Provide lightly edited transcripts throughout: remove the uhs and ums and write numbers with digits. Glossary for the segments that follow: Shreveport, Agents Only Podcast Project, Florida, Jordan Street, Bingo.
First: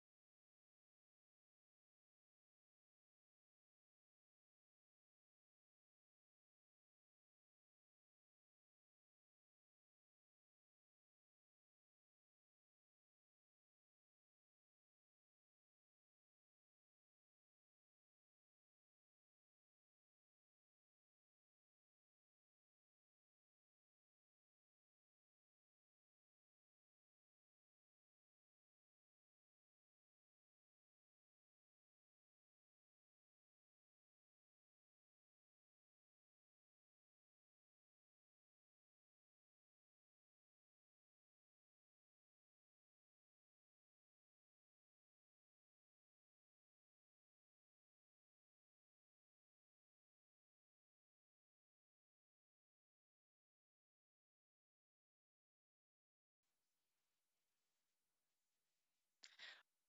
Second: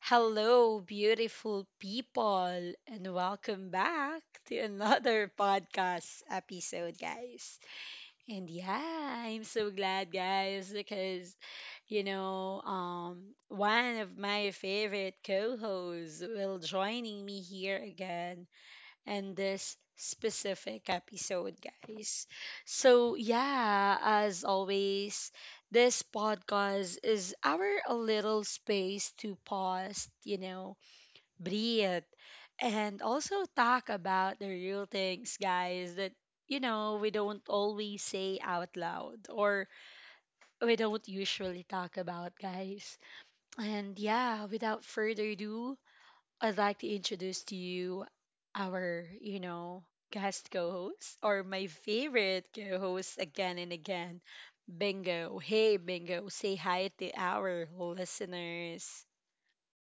Hello, beautiful people, and welcome back to another podcast episode, guys. And yeah, I'm so glad, guys, because, one of my favorite co hosts will joining me here again and this specific episode, guys. So, yeah, as always, this podcast is our a little space to pause, breathe, and also talk about the real things, guys, that we don't always say out loud or we don't usually talk about, guys. And yeah, without further ado, I'd like to introduce to you our guest co-host or my favorite co-host again and again, Bingo. Hey, Bingo, say hi to our listeners.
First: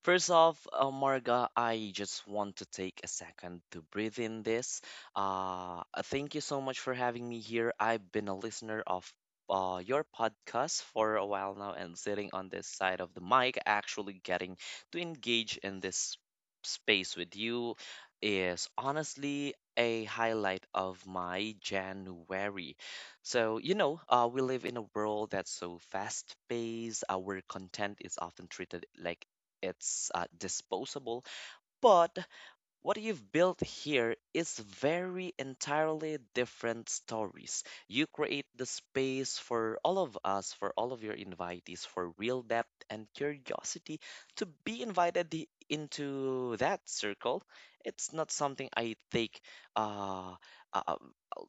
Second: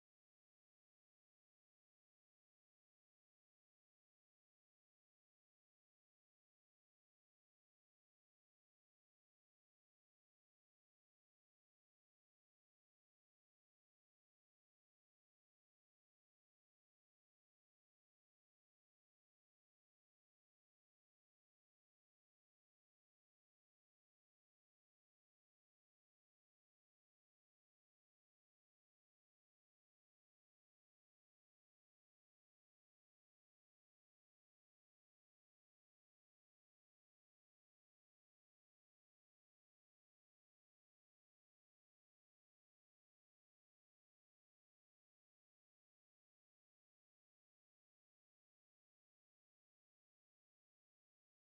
First off, Marga, I just want to take a second to breathe in this. Thank you so much for having me here. I've been a listener of your podcast for a while now and sitting on this side of the mic, actually getting to engage in this space with you is honestly a highlight of my January. We live in a world that's so fast paced. Our content is often treated like it's disposable. But what you've built here is very entirely different stories. You create the space for all of us, for all of your invitees, for real depth and curiosity to be invited into that circle. It's not something I take uh, uh, uh,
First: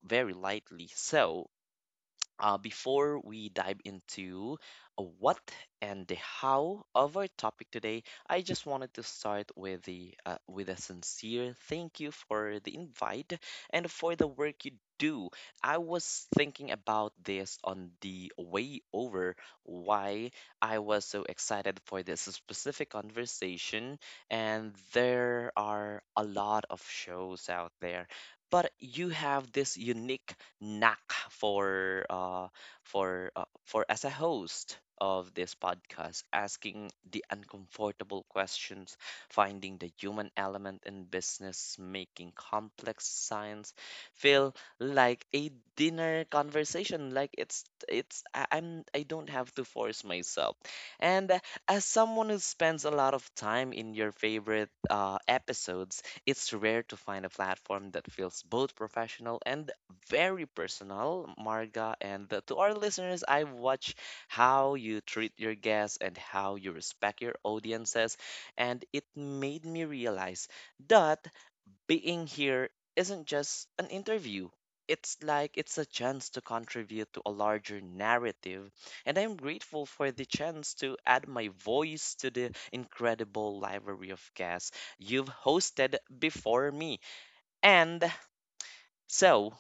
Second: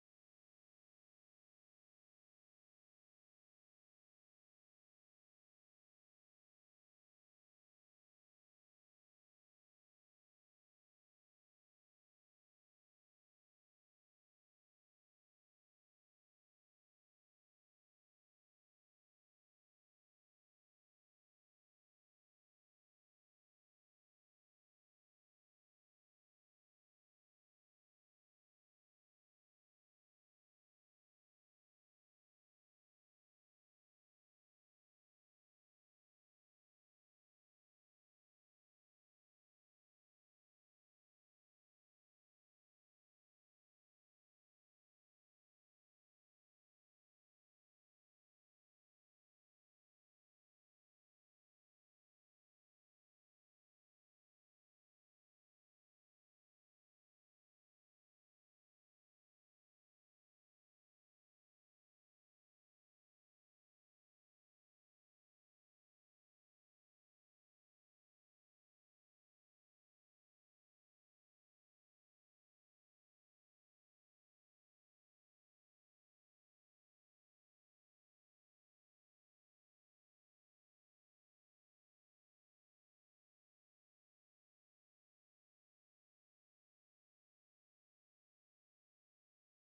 very lightly. So, before we dive into a what and the how of our topic today, I just wanted to start with the with a sincere thank you for the invite and for the work you do. I was thinking about this on the way over why I was so excited for this specific conversation, and there are a lot of shows out there. But you have this unique knack for as a host of this podcast asking the uncomfortable questions, finding the human element in business, making complex science feel like a dinner conversation. Like it's it's I, i'm i don't have to force myself. And as someone who spends a lot of time in your favorite episodes, it's rare to find a platform that feels both professional and very personal, Marga. And to our listeners, I watch how you treat your guests and how you respect your audiences. And it made me realize that being here isn't just an interview. It's a chance to contribute to a larger narrative, and I'm grateful for the chance to add my voice to the incredible library of guests you've hosted before me. And so,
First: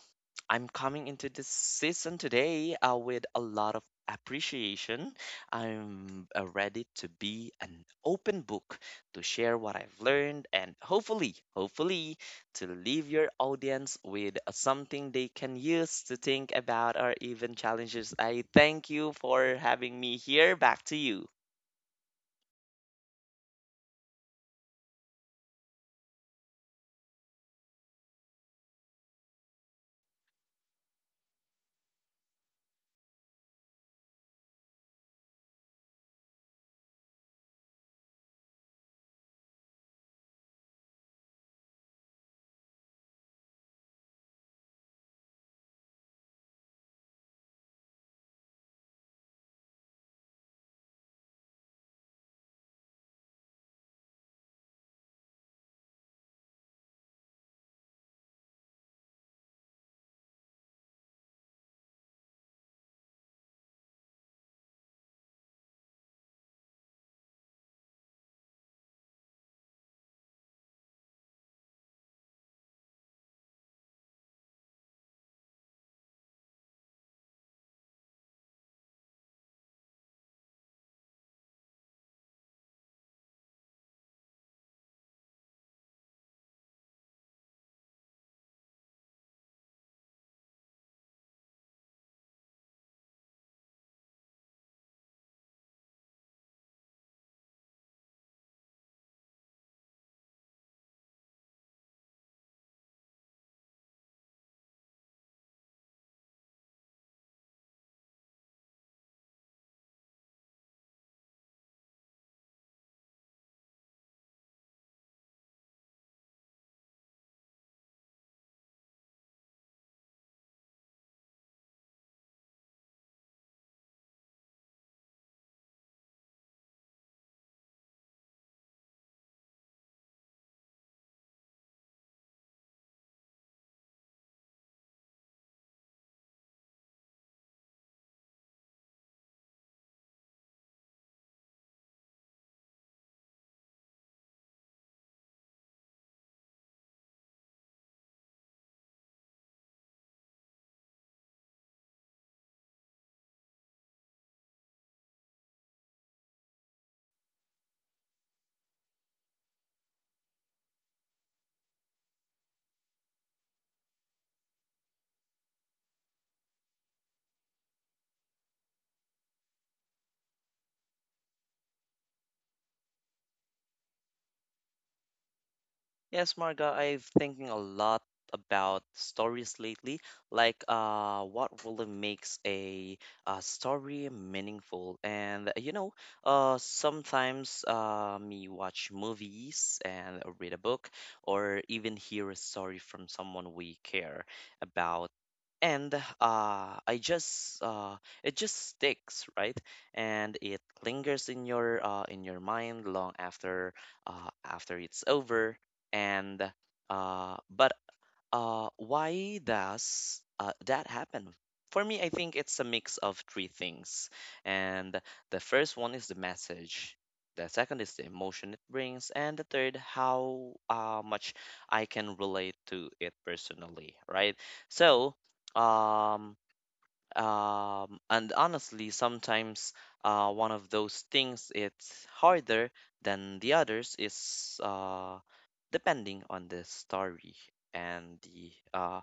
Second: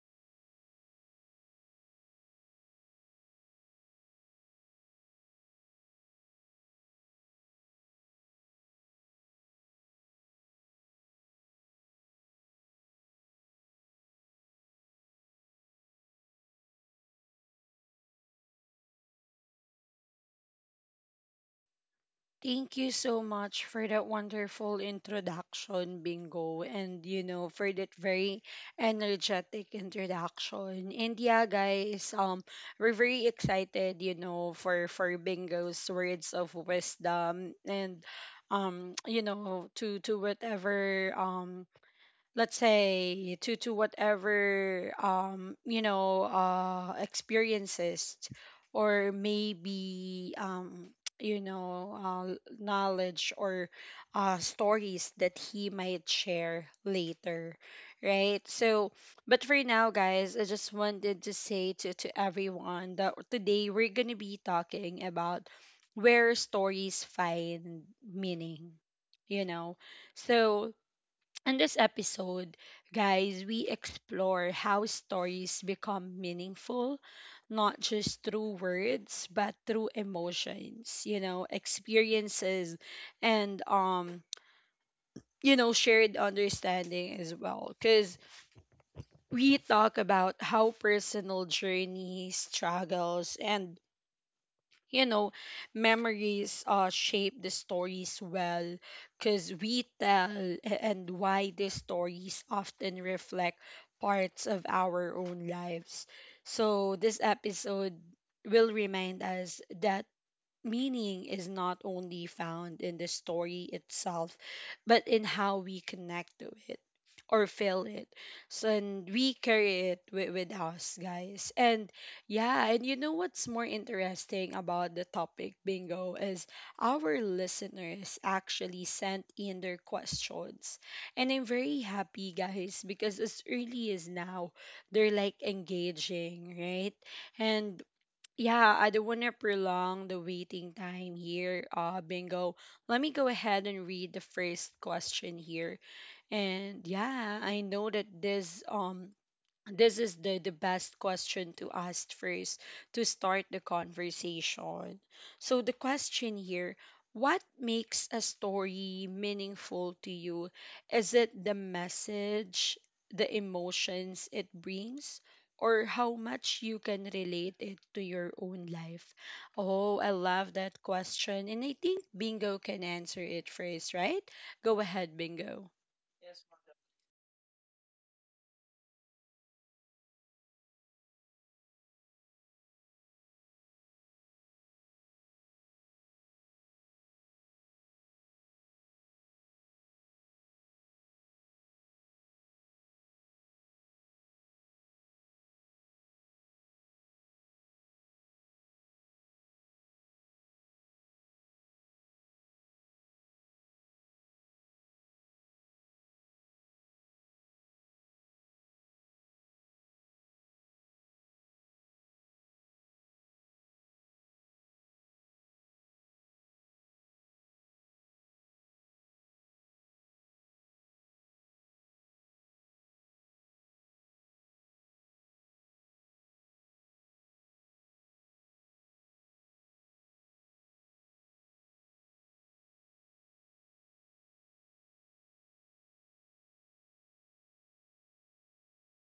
I'm coming into this season today with a lot of appreciation. I'm ready to be an open book to share what I've learned and, hopefully, hopefully, to leave your audience with something they can use to think about or even challenges. I thank you for having me here. Back to you. Thank you so much for that wonderful introduction, Bingo, and you know, for that very energetic introduction. And yeah, guys, we're very excited, you know, for Bingo's words of wisdom and you know, to whatever let's say to whatever you know experiences or maybe you know knowledge or stories that he might share later, right? So, but for now, guys, I just wanted to say to everyone that today we're going to be talking about where stories find meaning, you know. So in this episode, guys, we explore how stories become meaningful, not just through words, but through emotions, you know, experiences, and, you know, shared understanding as well. Because we talk about how personal journeys, struggles, and you know, memories shape the stories well because and why these stories often reflect parts of our own lives. So, this episode will remind us that meaning is not only found in the story itself, but in how we connect to it or feel it. So, and we carry it with us, guys. And yeah, and you know what's more interesting about the topic, Bingo, is our listeners actually sent in their questions. And I'm very happy, guys, because as early as now, they're like engaging, right? And yeah, I don't want to prolong the waiting time here, Bingo. Let me go ahead and read the first question here. And yeah, I know that this is the best question to ask first to start the conversation. So the question here: what makes a story meaningful to you? Is it the message, the emotions it brings, or how much you can relate it to your own life? Oh, I love that question, and I think Bingo can answer it first, right? Go ahead, Bingo. Yes, Marga, I've thinking a lot about stories lately, like what really makes a story meaningful. And sometimes me watch movies and read a book, or even hear a story from someone we care about. And I just it just sticks, right? And it lingers in your mind long after after it's over and but why does that happen? For me, I think it's a mix of three things, and the first one is the message. The second is the emotion it brings, and the third, how much I can relate to it personally, right? So, um, and honestly, sometimes one of those things it's harder than the others is depending on the story and the uh,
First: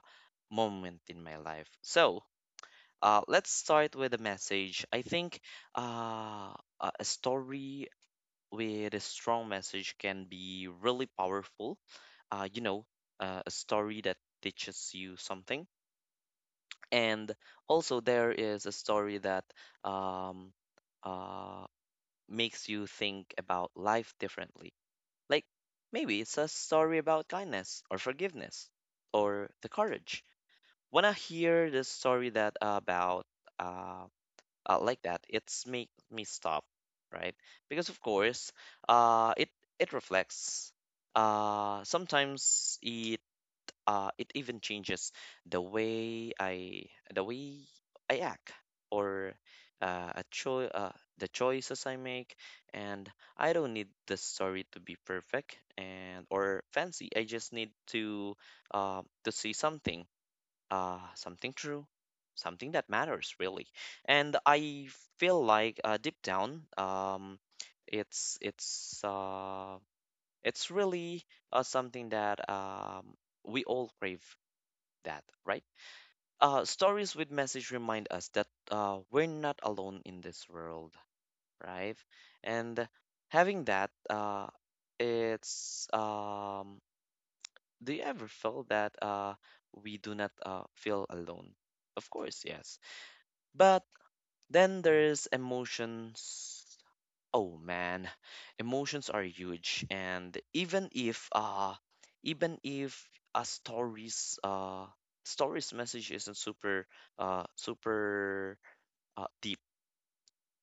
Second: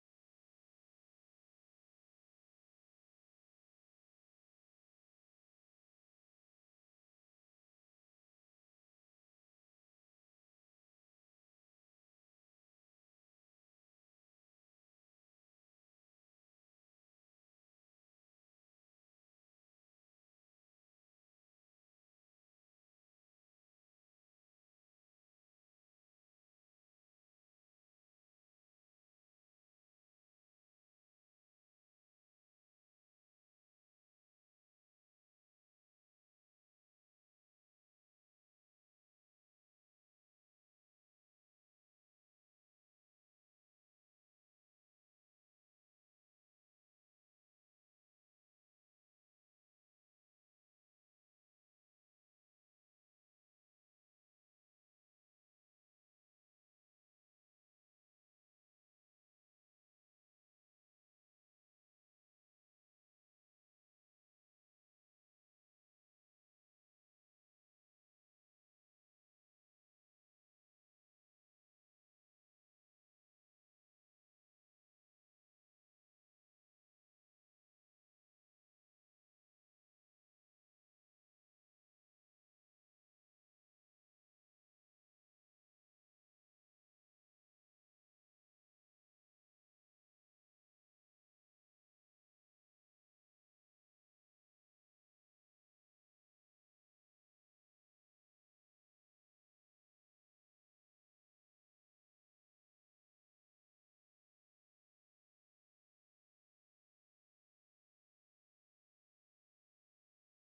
moment in my life. So, let's start with a message. I think uh, a story with a strong message can be really powerful. Uh, you know, a story that teaches you something, and also, there is a story that um, uh, makes you think about life differently. Like maybe it's a story about kindness or forgiveness or the courage. When I hear the story that about uh, like that, it's make me stop, right? Because of course, it it reflects. Sometimes it even changes the way I the way I act or uh, a cho- uh, the choices I make. And I don't need the story to be perfect and or fancy. I just need to see something something true, something that matters really. And I feel like deep down, it's it's uh, it's really something that we all crave that, right? Stories with message remind us that we're not alone in this world, right? And having that, it's do you ever feel that we do not feel alone? Of course, yes. But then there's emotions. Oh man, emotions are huge, and even if a story's story's message isn't super uh super deep,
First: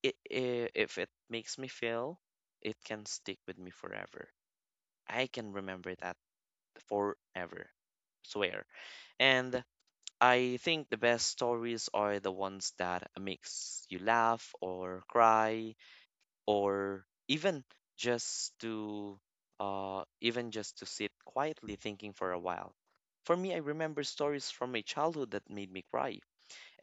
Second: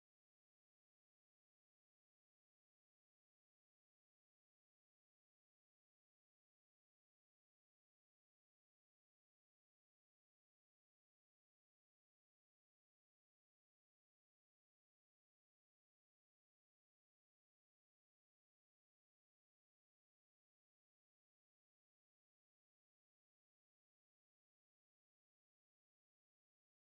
it, I if it makes me feel, it can stick with me forever. I can remember that forever, swear. And I think the best stories are the ones that makes you laugh or cry or just to even just to sit quietly thinking for a while. For me, I remember stories from my childhood that made me cry,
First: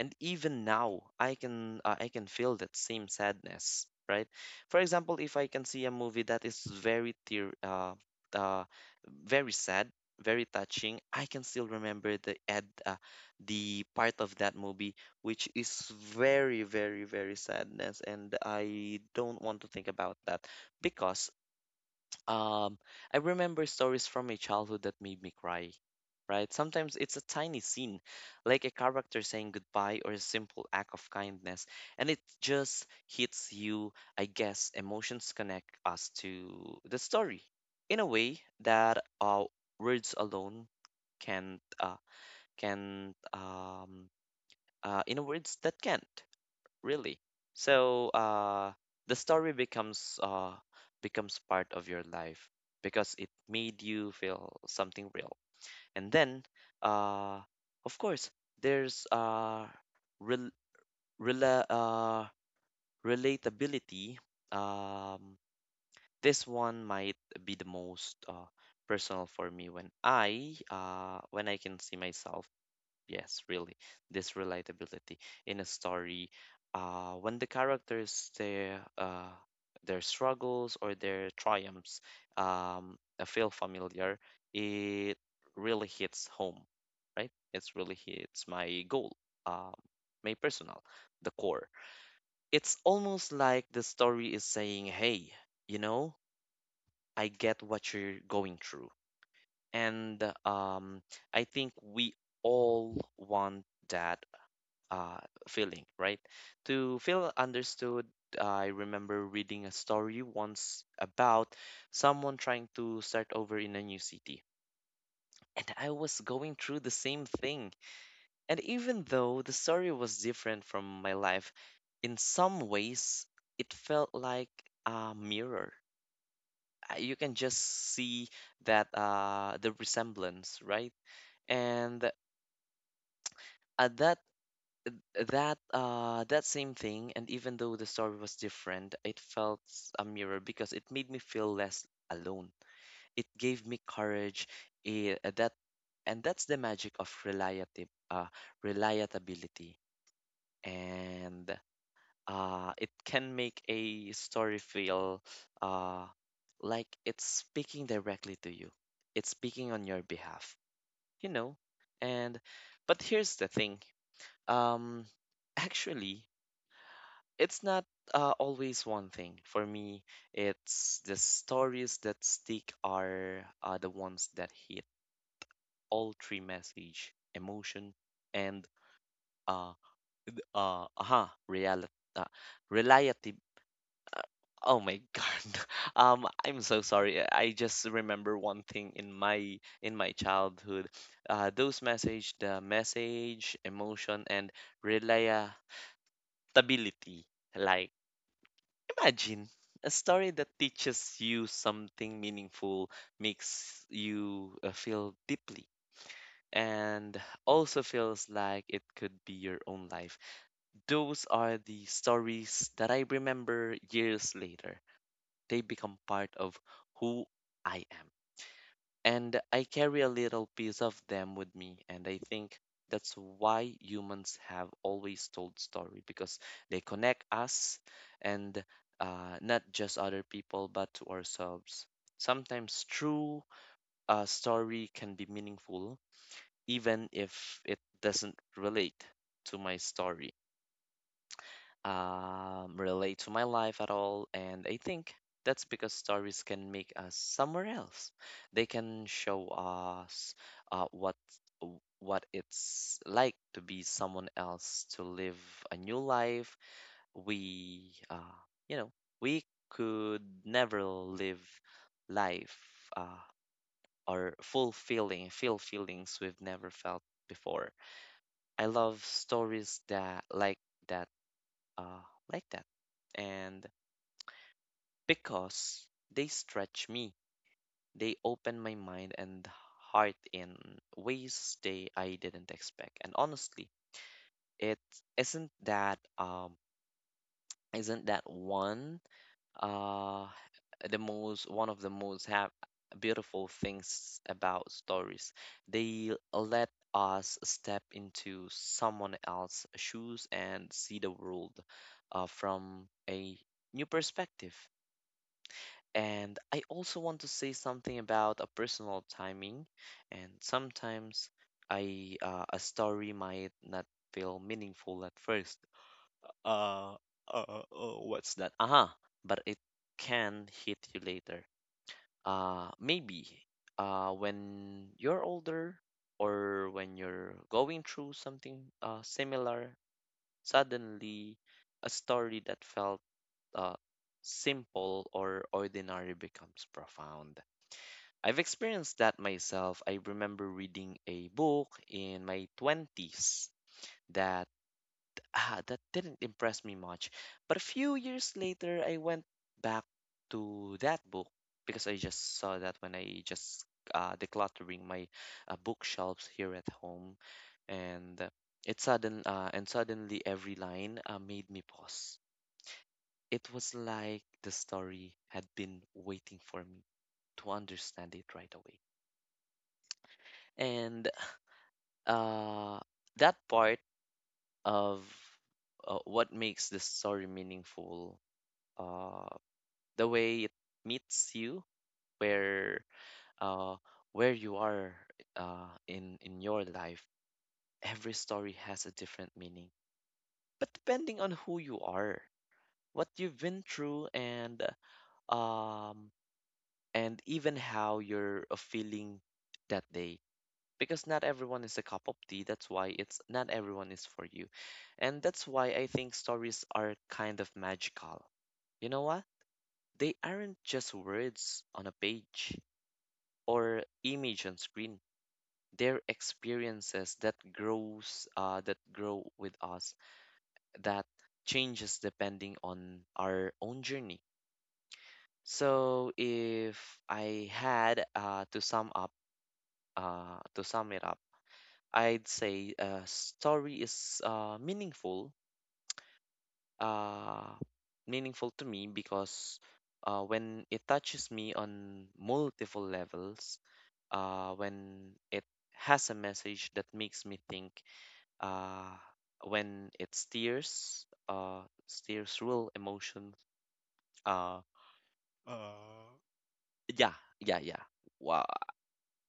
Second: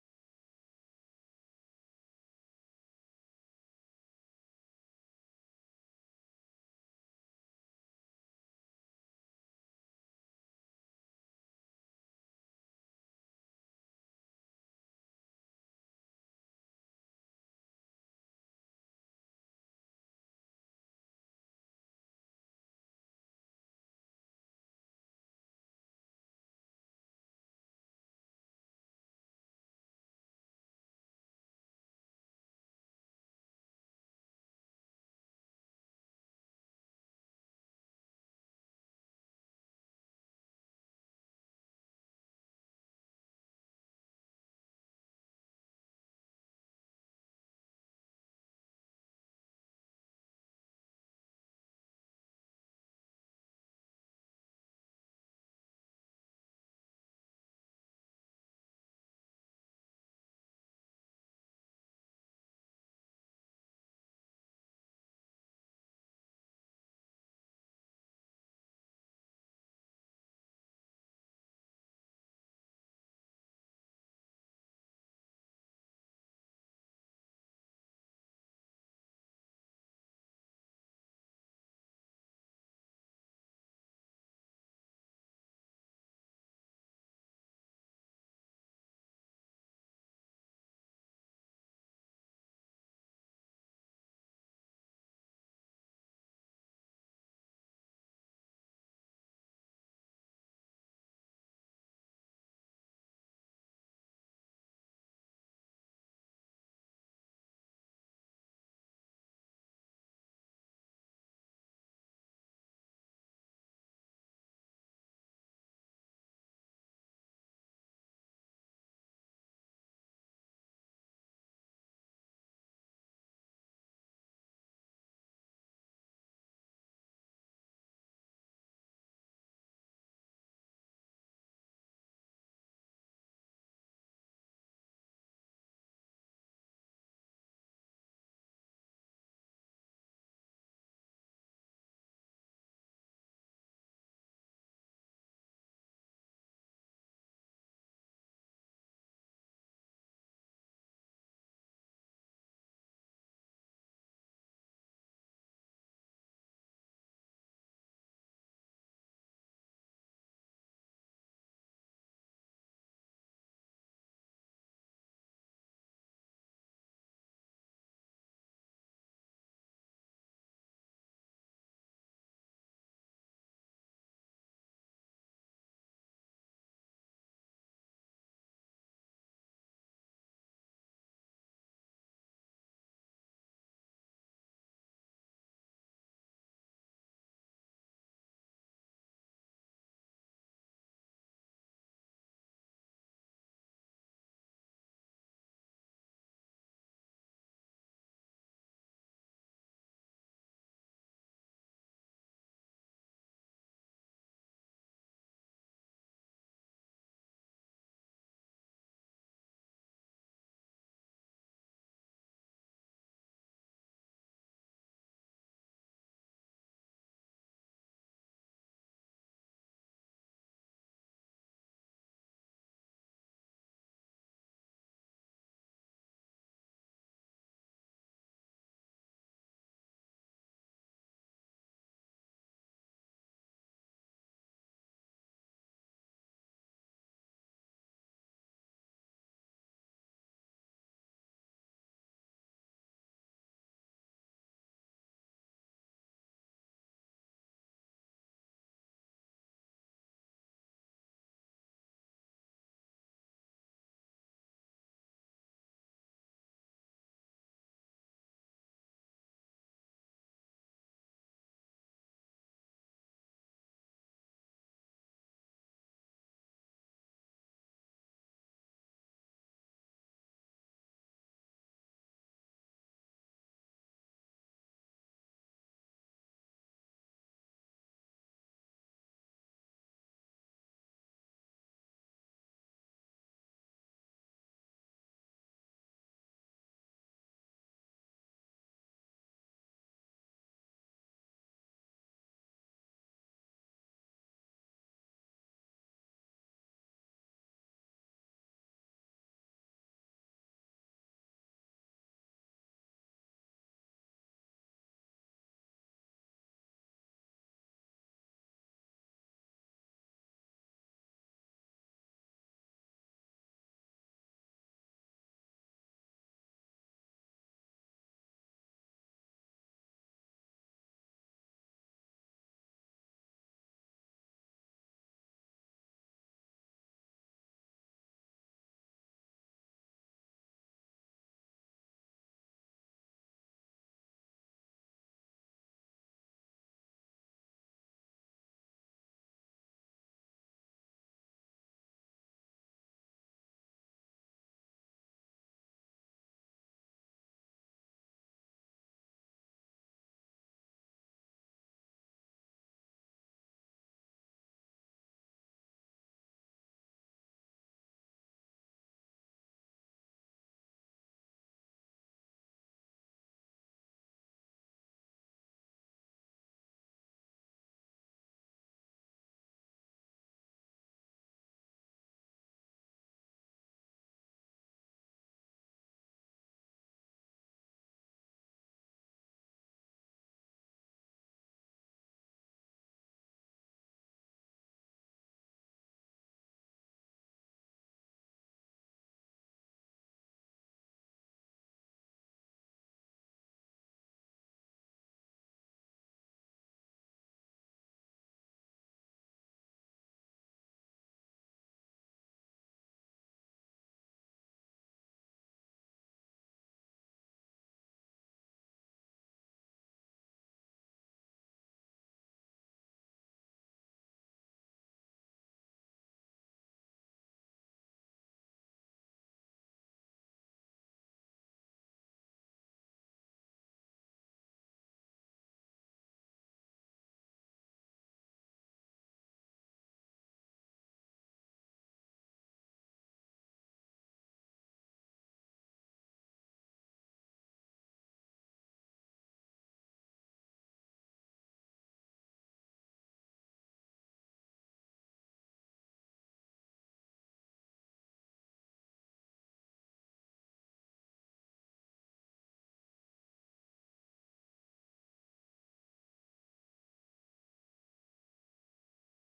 and even now, I can feel that same sadness, right? For example, if I can see a movie that is very tear, uh, very sad, very touching, I can still remember the part of that movie which is very, very, very sadness, and I don't want to think about that because, um, I remember stories from my childhood that made me cry, right? Sometimes it's a tiny scene, like a character saying goodbye or a simple act of kindness, and it just hits you. I guess emotions connect us to the story in a way that words alone can't, uh, can't, in a words that can't really. So, the story becomes part of your life because it made you feel something real. And then, uh, of course, there's rel rela uh, relatability. Um, this one might be the most personal for me when I can see myself. Yes, really, this relatability in a story, when the characters, their struggles or their triumphs feel familiar, it really hits home, right? It's really hits my goal, um, my personal, the core. It's almost like the story is saying, "Hey, you know, I get what you're going through," and, I think we all want that uh, feeling, right? To feel understood, I remember reading a story once about someone trying to start over in a new city. And I was going through the same thing. And even though the story was different from my life, in some ways, it felt like a mirror. You can just see that the resemblance, right? And at that same thing, and even though the story was different, a mirror, because it made me feel less alone, it gave me courage, it, that and that's the magic of reliability. And it can make a story feel uh like it's speaking directly to you, it's speaking on your behalf, you know. And but here's the thing, um actually, it's not always one thing for me. It's the stories that stick are the ones that hit all three: message, emotion, and uh uh aha reality uh, reality. uh, oh my god, I'm so sorry, I just remember one thing in my childhood. Uh, those message, the message, emotion, and reliability. Imagine a story that teaches you something meaningful, makes you feel deeply, and also feels like it could be your own life. Those are the stories that I remember years later. They become part of who I am, and I carry a little piece of them with me. And I think that's why humans have always told story, because they connect us, and not just other people but to ourselves. Sometimes true story can be meaningful even if it doesn't relate to my story, relate to my life at all. And I think that's because stories can make us somewhere else. They can show us uh, what what it's like to be someone else, to live a new life. We, uh, you know, we could never live life uh, or fulfilling, feel feelings we've never felt before. I love stories that like that uh, like that. And because they stretch me, they open my mind and heart in ways they I didn't expect. And honestly, it isn't that um isn't that one uh the most, one of the most have beautiful things about stories. They let us step into someone else's shoes and see the world from a new perspective. And I also want to say something about a personal timing. And sometimes I a story might not feel meaningful at first. Uh, what's that? Aha, uh-huh. But it can hit you later. Maybe when you're older or when you're going through something similar, suddenly a story that felt uh, simple or ordinary becomes profound. I've experienced that myself. I remember reading a book in my 20s that that didn't impress me much. But a few years later, I went back to that book because I just saw that when I just decluttering my bookshelves here at home, and it sudden and suddenly every line made me pause. It was like the story had been waiting for me to understand it right away. And uh, that part of what makes the story meaningful, uh, the way it meets you where, uh, where you are in your life. Every story has a different meaning, but depending on who you are, what you've been through, um and even how you're feeling that day, because not everyone is a cup of tea. That's why it's not everyone is for you. And that's why I think stories are kind of magical. You know what? They aren't just words on a page or image on screen. They're experiences that grow with us, that changes depending on our own journey. So if I had to sum it up, I'd say a story is uh, meaningful to me because, when it touches me on multiple levels, when it has a message that makes me think, uh, when it steers real emotion, uh, yeah, yeah, yeah. Wow,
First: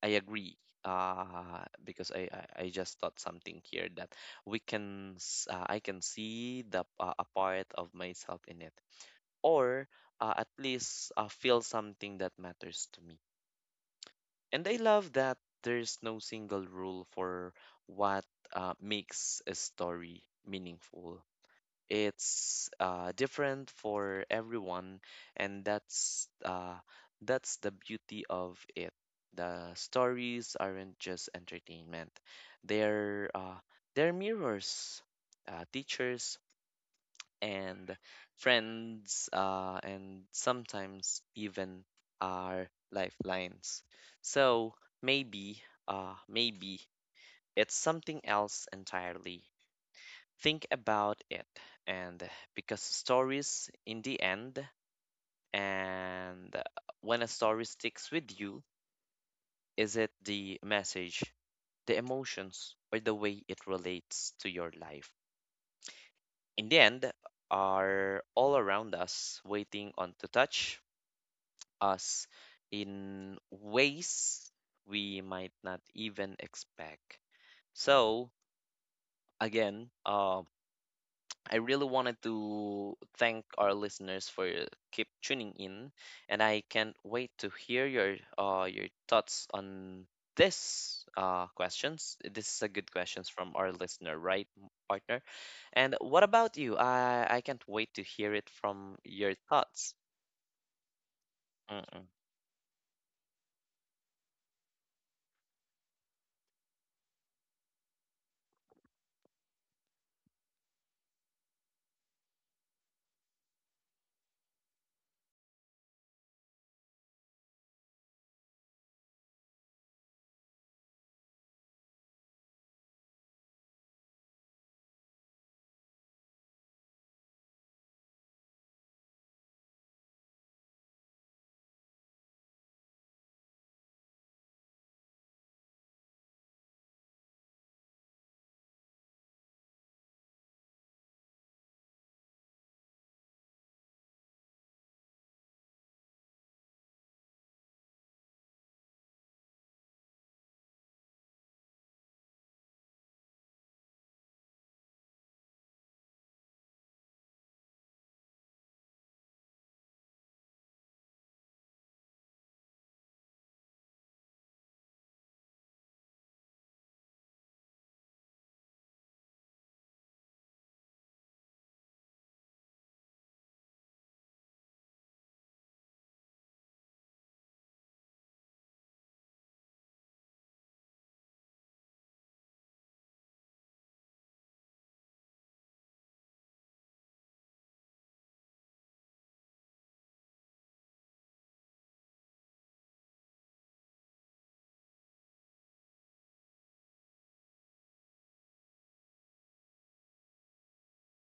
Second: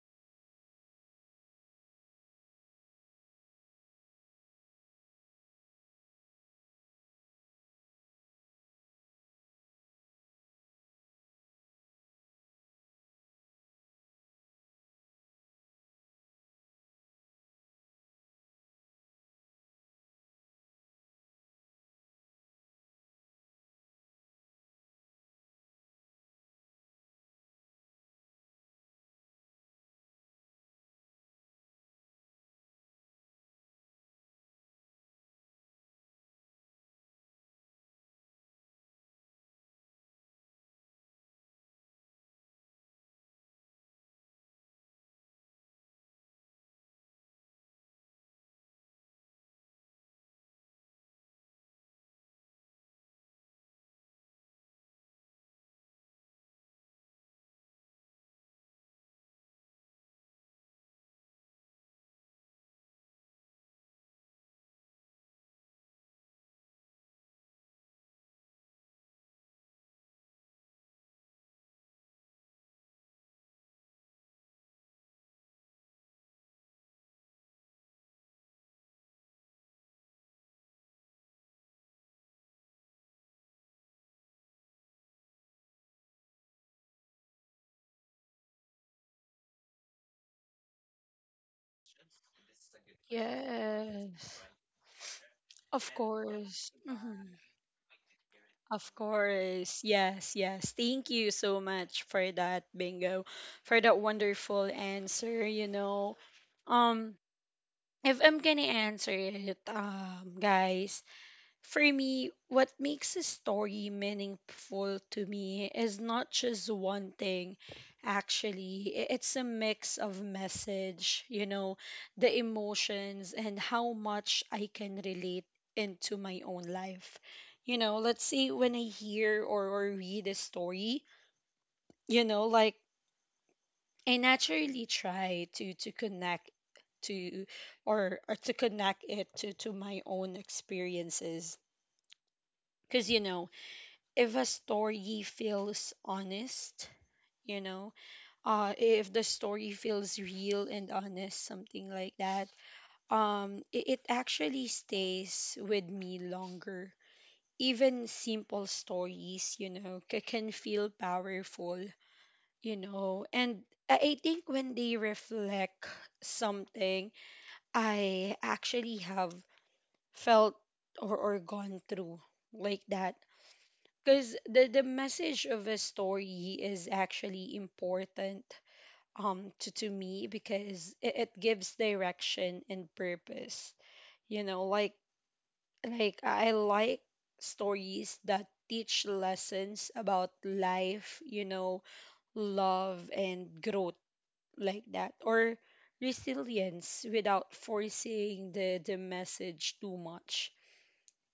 I agree. Because I just thought something here that I can see the a part of myself in it, or at least feel something that matters to me. And I love that there's no single rule for what makes a story meaningful. It's different for everyone, and that's the beauty of it. The stories aren't just entertainment; they're uh, they're mirrors, teachers, and friends, and sometimes even our lifelines. So maybe, maybe it's something else entirely. Think about it. And Because stories in the end, and when a story sticks with you, is it the message, the emotions, or the way it relates to your life? In the end, are all around us, waiting on to touch us in ways we might not even expect. So again, I really wanted to thank our listeners for keep tuning in, and I can't wait to hear your thoughts on this questions. This is a good questions from our listener, Yes. right, partner? Of And what about course. you? Hmm. I can't wait to hear it Of from your course. thoughts. Yes, yes. Thank you so much Mm-mm. for that, Bingo, for that wonderful answer, you know. Um, if I'm gonna answer it, guys, for me, what makes a story meaningful to me is not just one thing, actually. It's a mix of message, you know, the emotions, and how much I can relate into my own life. You know, let's say when I hear or read a story, you know, like I naturally try to connect to or to connect it to my own experiences because you know if a story feels honest, you know, if the story feels real and honest, something like that, it actually stays with me longer. Even simple stories, you know, can feel powerful, you know, and I think when they reflect something I actually have felt or gone through, like that, because the message of a story is actually important to me because it gives direction and purpose, you know, like I like stories that teach lessons about life, you know, love and growth, like that, or resilience without forcing the message too much.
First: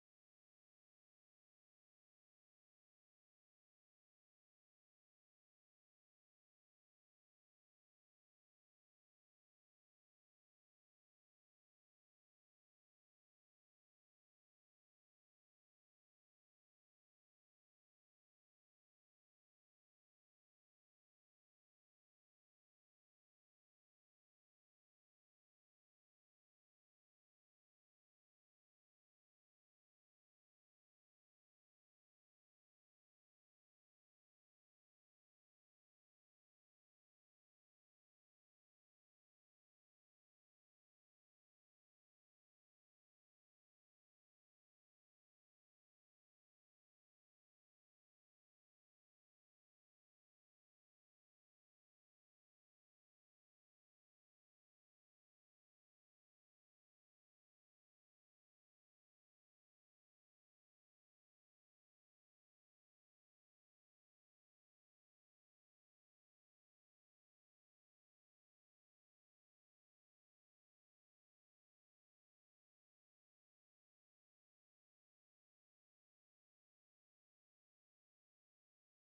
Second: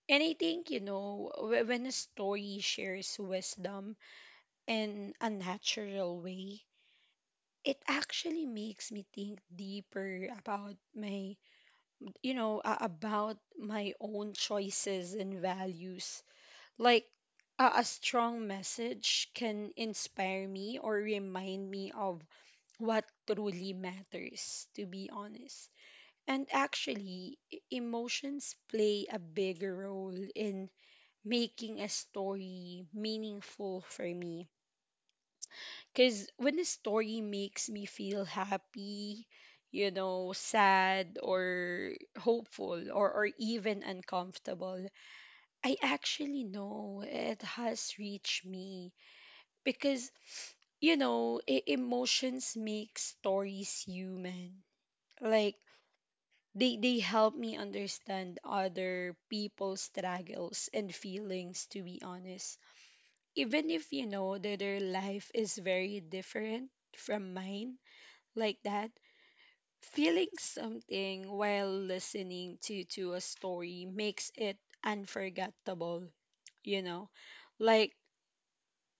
And I think, you know, when a story shares wisdom in a natural way, it actually makes me think deeper about about my own choices and values. Like, a strong message can inspire me or remind me of what truly matters, to be honest. And actually, emotions play a bigger role in making a story meaningful for me. Because when a story makes me feel happy, you know, sad, or hopeful, or even uncomfortable, I actually know it has reached me. Because, you know, emotions make stories human. Like, they help me understand other people's struggles and feelings, to be honest. Even if, you know, that their life is very different from mine, like that. Feeling something while listening to a story makes it unforgettable, you know. Like,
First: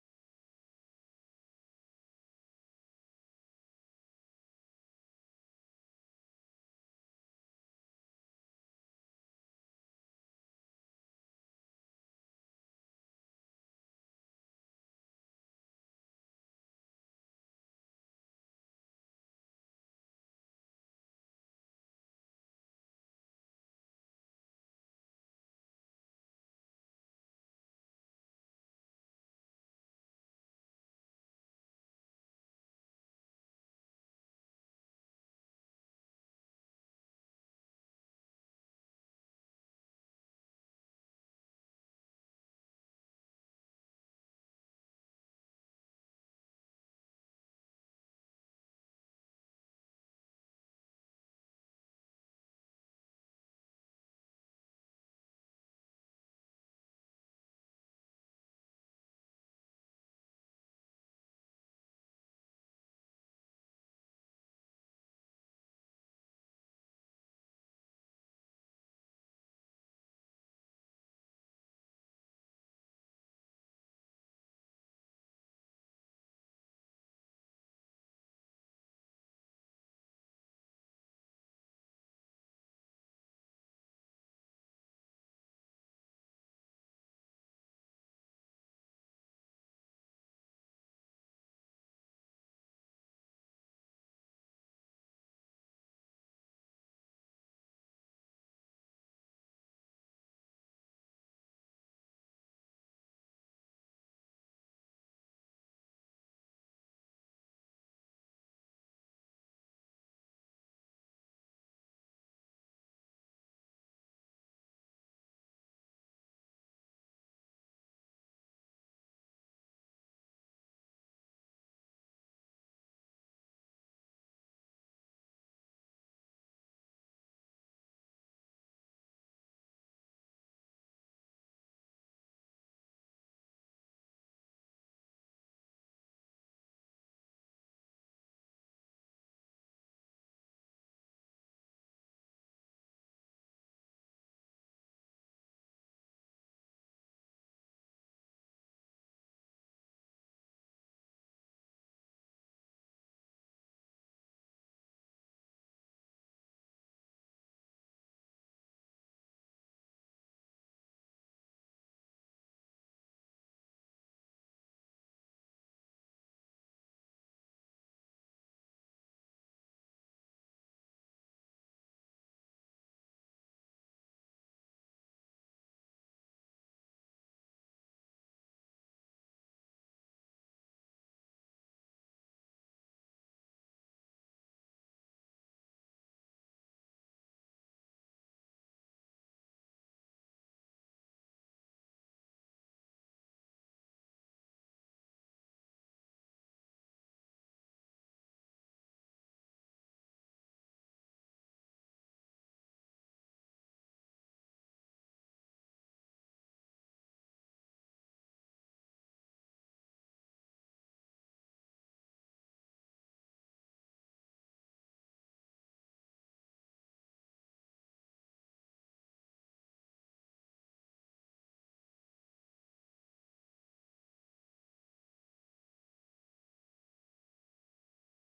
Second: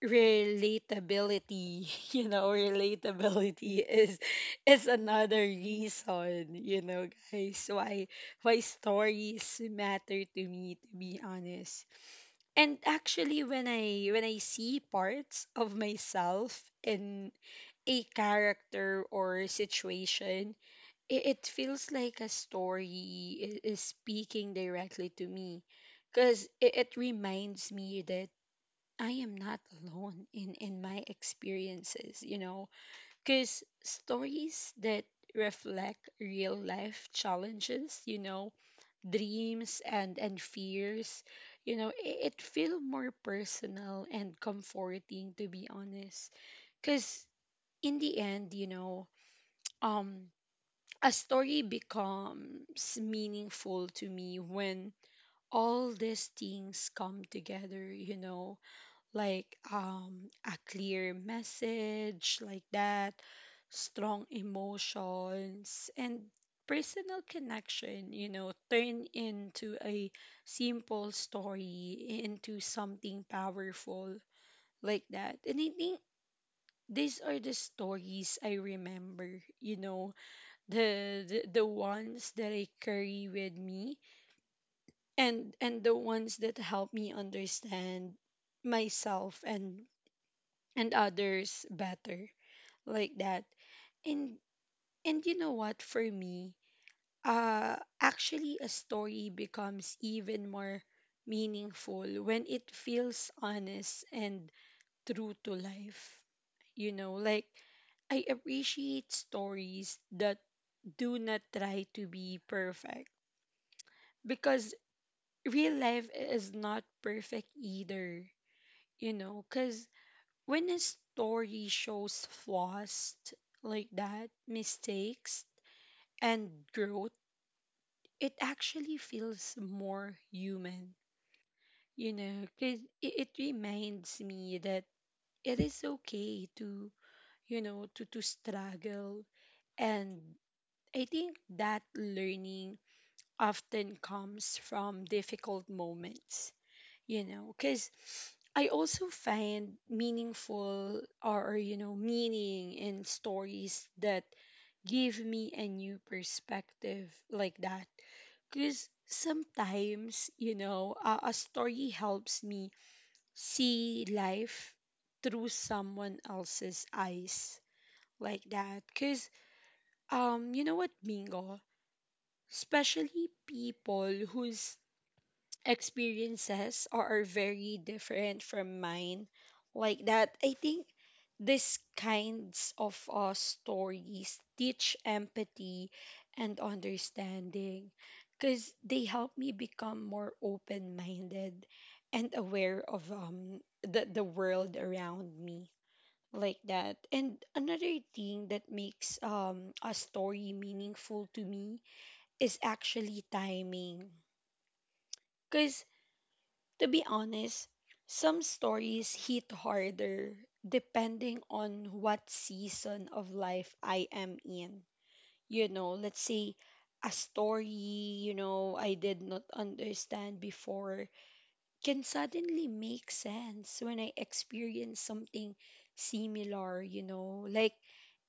relatability you know, relatability is another reason, you know, guys, why stories matter to me, to be honest. And actually, when I when I see parts of myself in a character or situation, it feels like a story is speaking directly to me, because it reminds me that I am not alone in my experiences, you know, because stories that reflect real life challenges, you know, dreams and fears, you know, it feel more personal and comforting, to be honest. Because in the end, you know, um, a story becomes meaningful to me when all these things come together, you know, like, a clear message, like that, strong emotions, and personal connection, you know, turn into a simple story into something powerful, like that. And I think these are the stories I remember, you know, the ones that I carry with me and the ones that help me understand myself and others better, like that. and and you know what, for me, uh actually a story becomes even more meaningful when it feels honest and true to life, you know. Like, I appreciate stories that do not try to be perfect because real life is not perfect either, you know, because when a story shows flaws, like that, mistakes, and growth, it actually feels more human, you know, because it reminds me that it is okay to, you know, to struggle. And I think that learning often comes from difficult moments, you know, because I also find meaningful or meaning in stories that give me a new perspective, like that. Because sometimes, you know, a story helps me see life through someone else's eyes, like that. Because, you know what, Bingo? Especially people whose experiences are very different from mine, like that. I think these kinds of stories teach empathy and understanding because they help me become more open-minded and aware of the world around me, like that. And another thing that makes a story meaningful to me is actually timing, because to be honest, some stories hit harder depending on what season of life I am in. You know, let's say a story, you know, I did not understand before can suddenly make sense when I experience something similar, you know. Like,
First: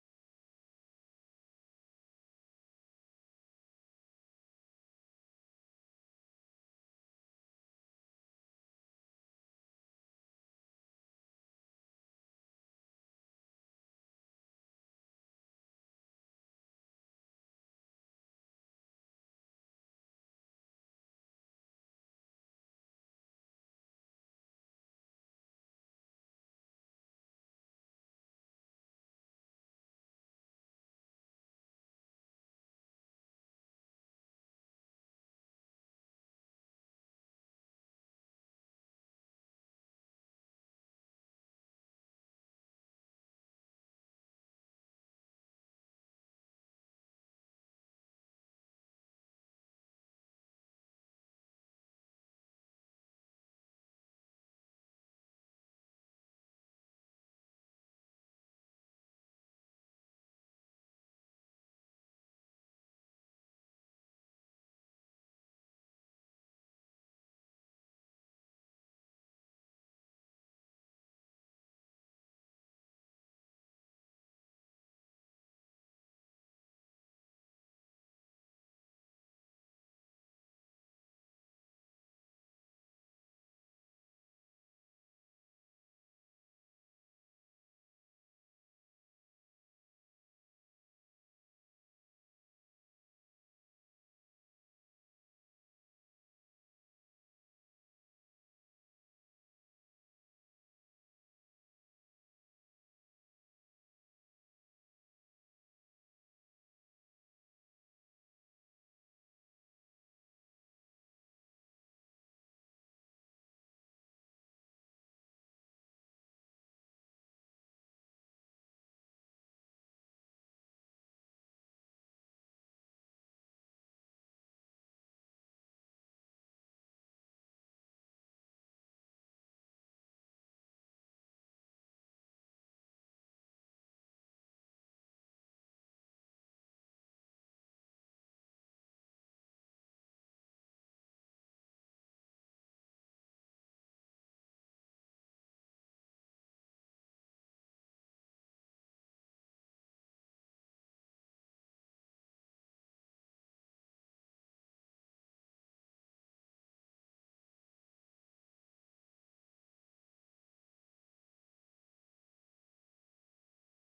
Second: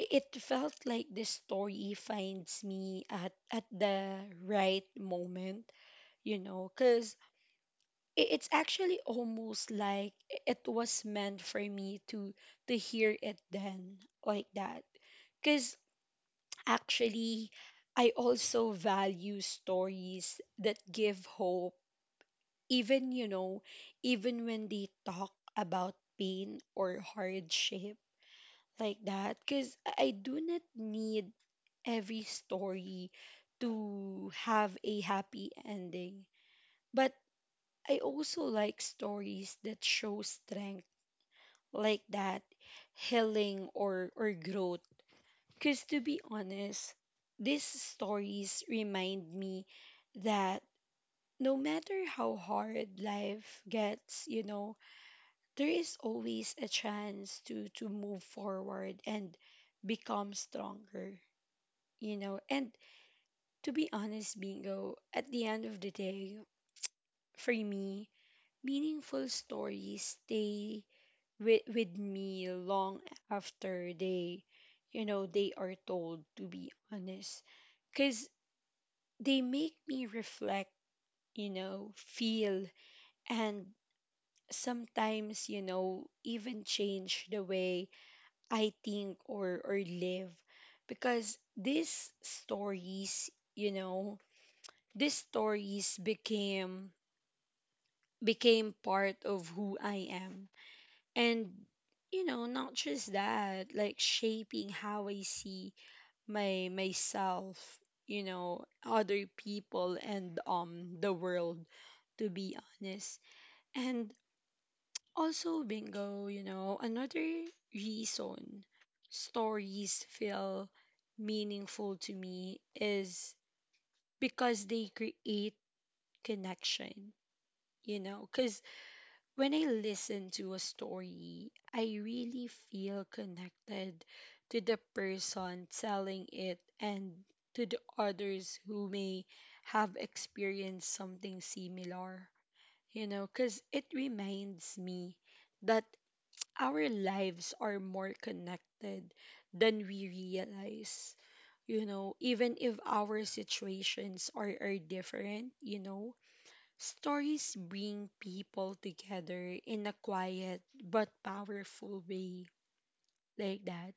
it felt like the story finds me at the right moment, you know, cuz it's actually almost like it was meant for me to hear it then, like that, because actually I also value stories that give hope, even you know, even when they talk about pain or hardship, like that, because I do not need every story to have a happy ending, but I also like stories that show strength, like that, healing or growth, because to be honest, these stories remind me that no matter how hard life gets, you know, there is always a chance to move forward and become stronger, you know. And to be honest, Bingo, at the end of the day, for me, meaningful stories stay with me long after they, you know, they are told, to be honest. Because they make me reflect, you know, feel, and sometimes, you know, even change the way I think or live. Because these stories, you know, these stories became part of who I am, and you know, not just that, like shaping how I see my myself, you know, other people, and the world, to be honest. And also, Bingo, you know, another reason stories feel meaningful to me is because they create connection, you know, cuz when I listen to a story, I really feel connected to the person telling it and to the others who may have experienced something similar. You know, because it reminds me that our lives are more connected than we realize. You know, even if our situations are different, you know, stories bring people together in a quiet but powerful way, like that.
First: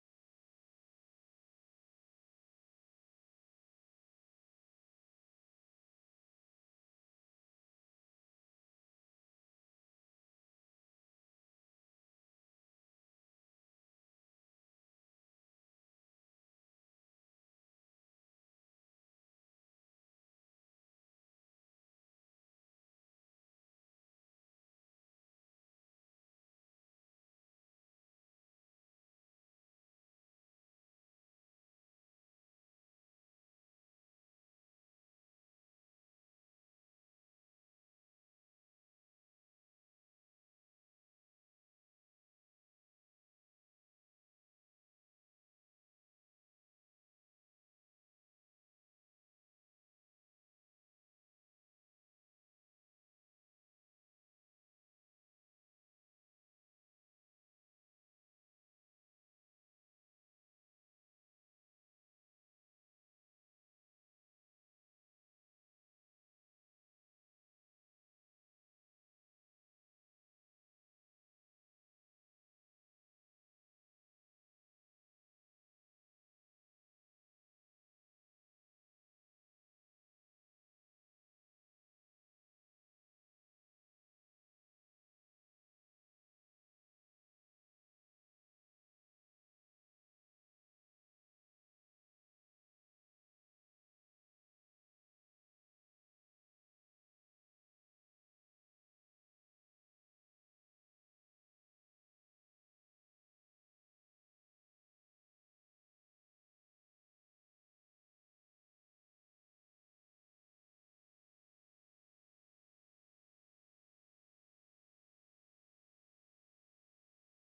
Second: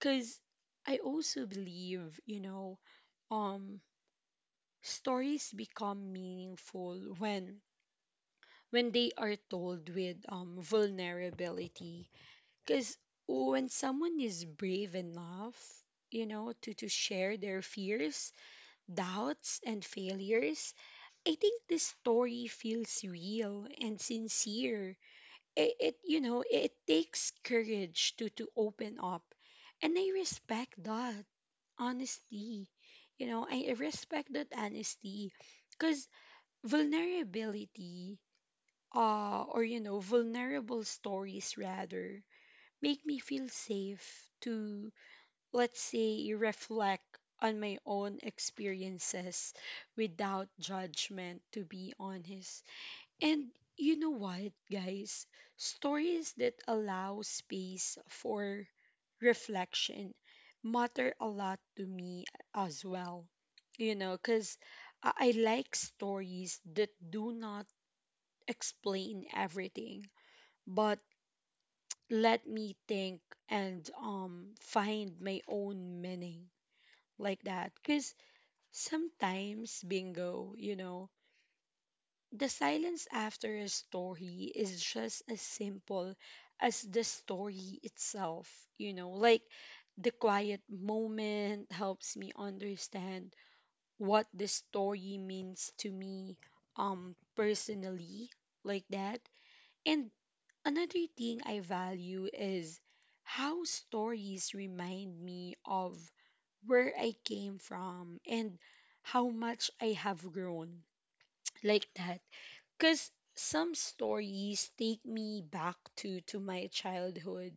Cause I also believe, you know, um stories become meaningful when they are told with vulnerability. Cause when someone is brave enough, to share their fears, doubts and failures, I think the story feels real and sincere. It it takes courage to open up, and I respect that honesty. I respect that honesty. Because vulnerability, or vulnerable stories rather, make me feel safe to, let's say, reflect on my own experiences without judgment, to be honest. And you know what, guys? Stories that allow space for reflection matter a lot to me as well. You know, because I like stories that do not explain everything, but let me think and find my own meaning, like that. Because sometimes, bingo, the silence after a story is just as simple as the story itself, you know? Like the quiet moment helps me understand what the story means to me personally, like that. And another thing I value is how stories remind me of where I came from and how much I have grown, like that. Cause some stories take me back to my childhood,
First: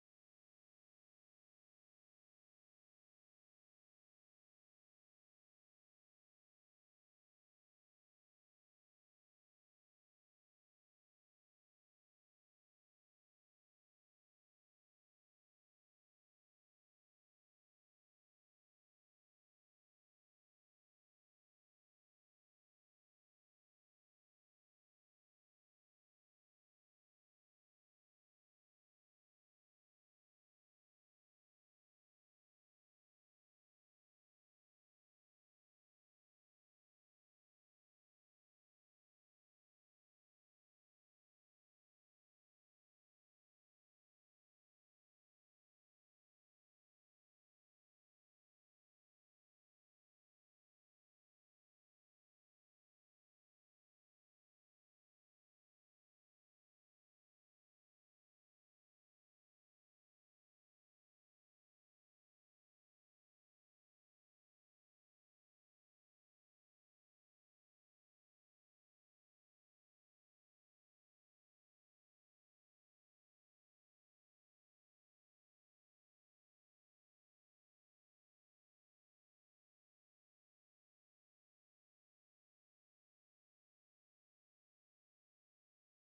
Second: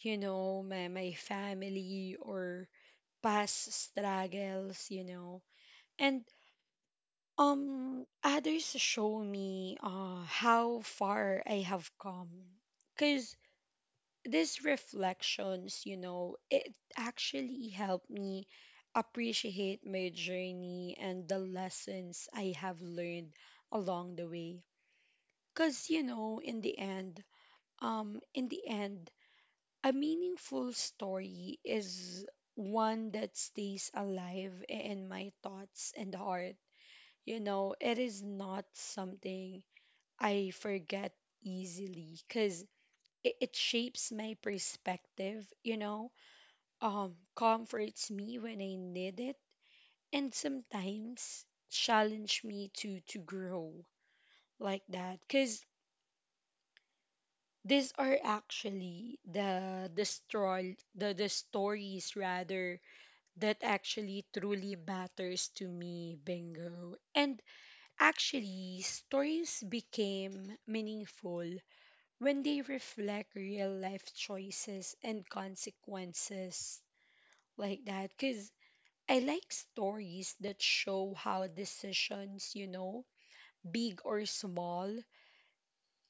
you know, my family or past struggles, you know. And others show me how far I have come. Cause these reflections, it actually helped me appreciate my journey and the lessons I have learned along the way. Cause, in the end, um, in the end, a meaningful story is one that stays alive in my thoughts and heart. You know, it is not something I forget easily because it shapes my perspective, comforts me when I need it, and sometimes challenge me to grow, like that. Cause these are actually the stroll, the stories rather that actually truly matters to me, Bingo. And actually, stories became meaningful when they reflect real life choices and consequences, like that. Cause I like stories that show how decisions, big or small,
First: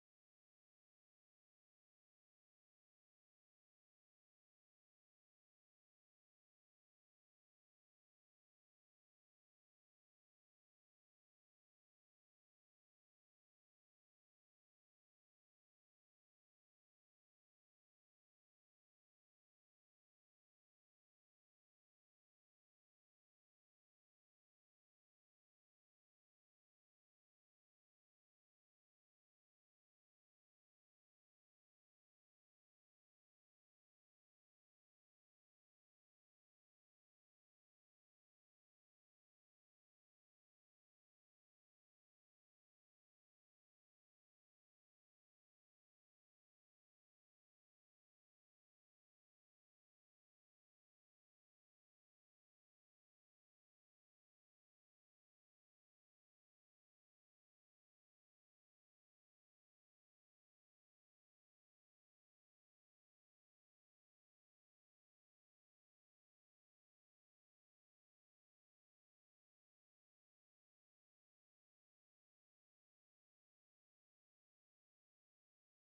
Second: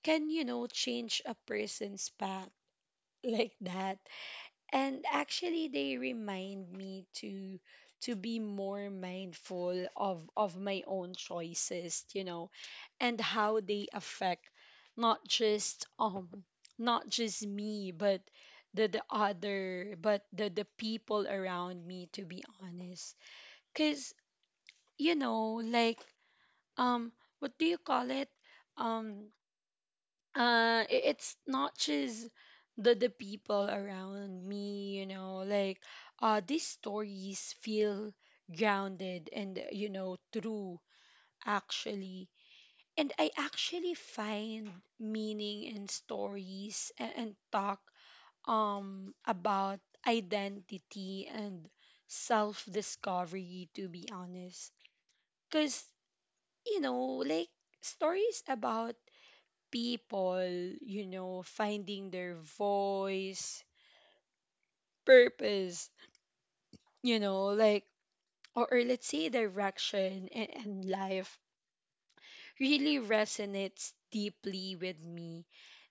can change a person's path like that. And actually they remind me to be more mindful of my own choices, and how they affect not just not just me but the other but the people around me, to be honest. Cuz, like, um what do you call it? um it's not just the people around me, you know, like, these stories feel grounded and true, actually. And I actually find meaning in stories, and talk about identity and self discovery, to be honest. Cuz, like, stories about people, finding their voice, purpose, like, or let's say direction, and life really resonates deeply with me.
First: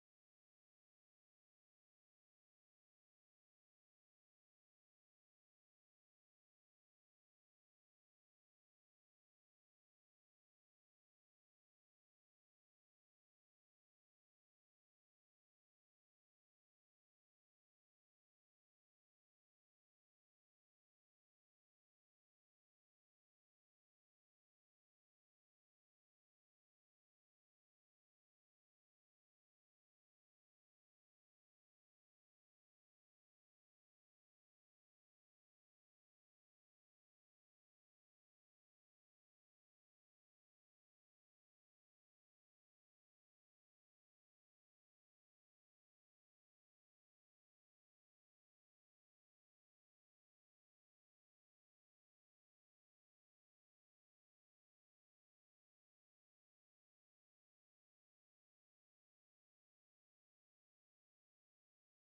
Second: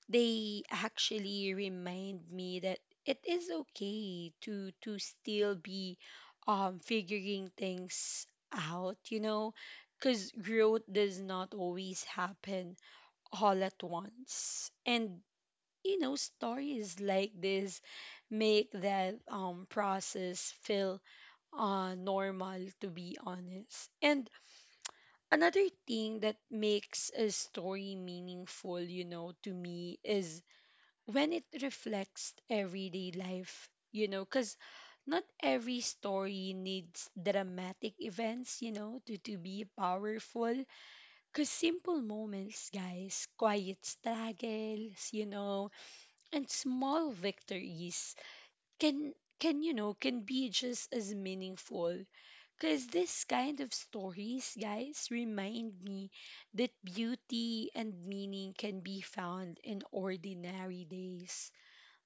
They actually remind me that it is okay to still be figuring things out, because growth does not always happen all at once. And stories like this make that process feel normal, to be honest. And another thing that makes a story meaningful, to me, is when it reflects everyday life, cuz not every story needs dramatic events, to be powerful. Because simple moments, guys, quiet struggles, and small victories can can you know can be just as meaningful, because this kind of stories, guys, remind me that beauty and meaning can be found in ordinary days,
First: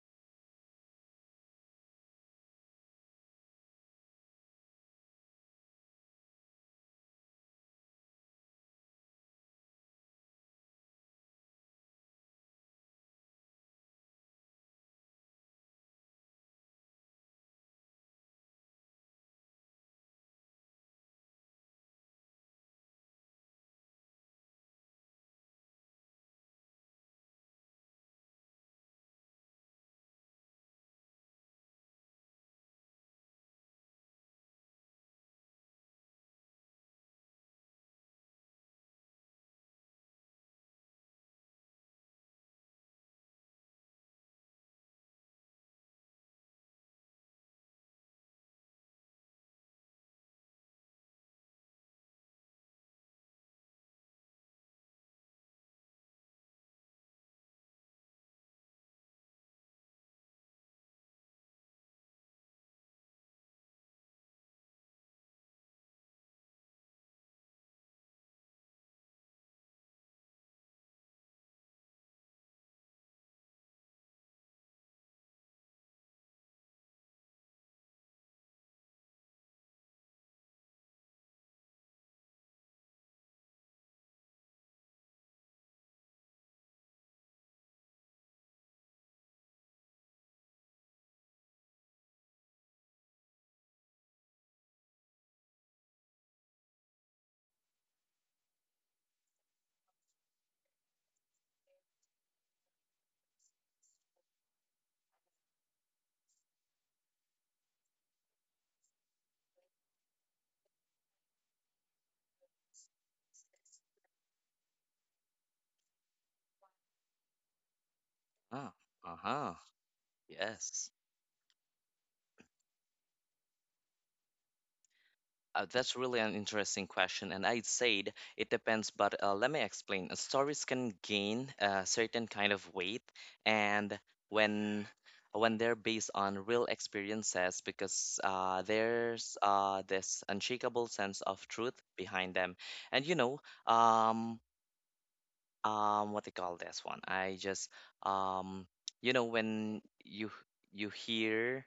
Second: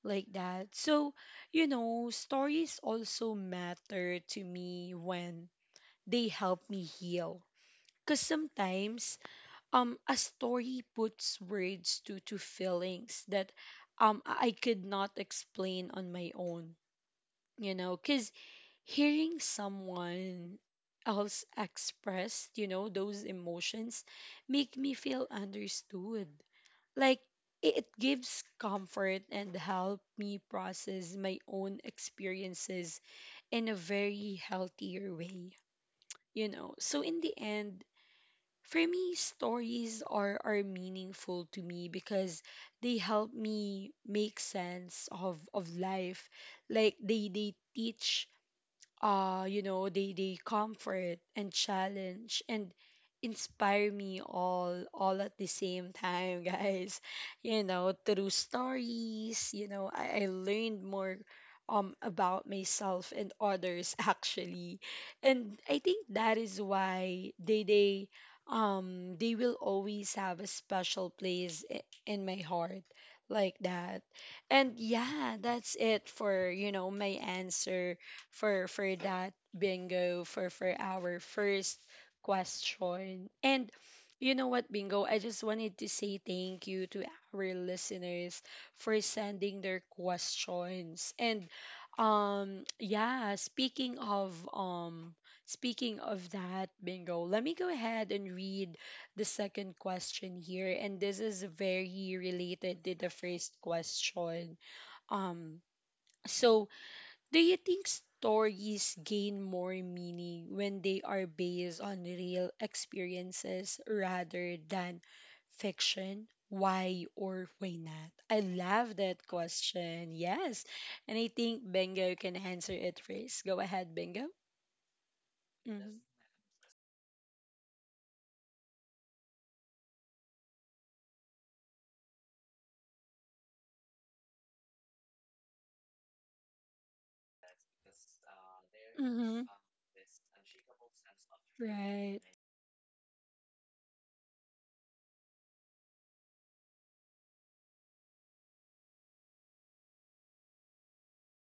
like that. So, stories also matter to me when they help me heal, because sometimes a story puts words to feelings that I could not explain on my own, cuz hearing someone else express, those emotions make me feel understood, like it gives comfort and help me process my own experiences in a very healthier way, you know. So in the end, for me, stories are meaningful to me because they help me make sense of life. Like they teach, they comfort and challenge and inspire me all at the same time, guys. Through stories, I learned more about myself and others actually. And I think that is why they will always have a special place in my heart, like that. And yeah, that's it for, my answer for that, bingo, for our first question. And you know what, bingo? I just wanted to say thank you to our listeners for sending their questions. And yeah, speaking of that, bingo. Let me go ahead and read the second question here, and this is very related to the first question. um so, do you think stories gain more meaning when they are based on real experiences rather than fiction? Why or why not? I love that question. Yes. Yes. And I think Bengo can answer it first. Go ahead, Bengo. That's Mhm. really an interesting question, and I said it depends, but let me explain. Stories can gain a certain kind of weight, and when when they're based on real experiences, because uh, there's Mhm. uh, this unshakable sense of truth Right. behind them, and you know, um, what they call this one? Um, you know, when you hear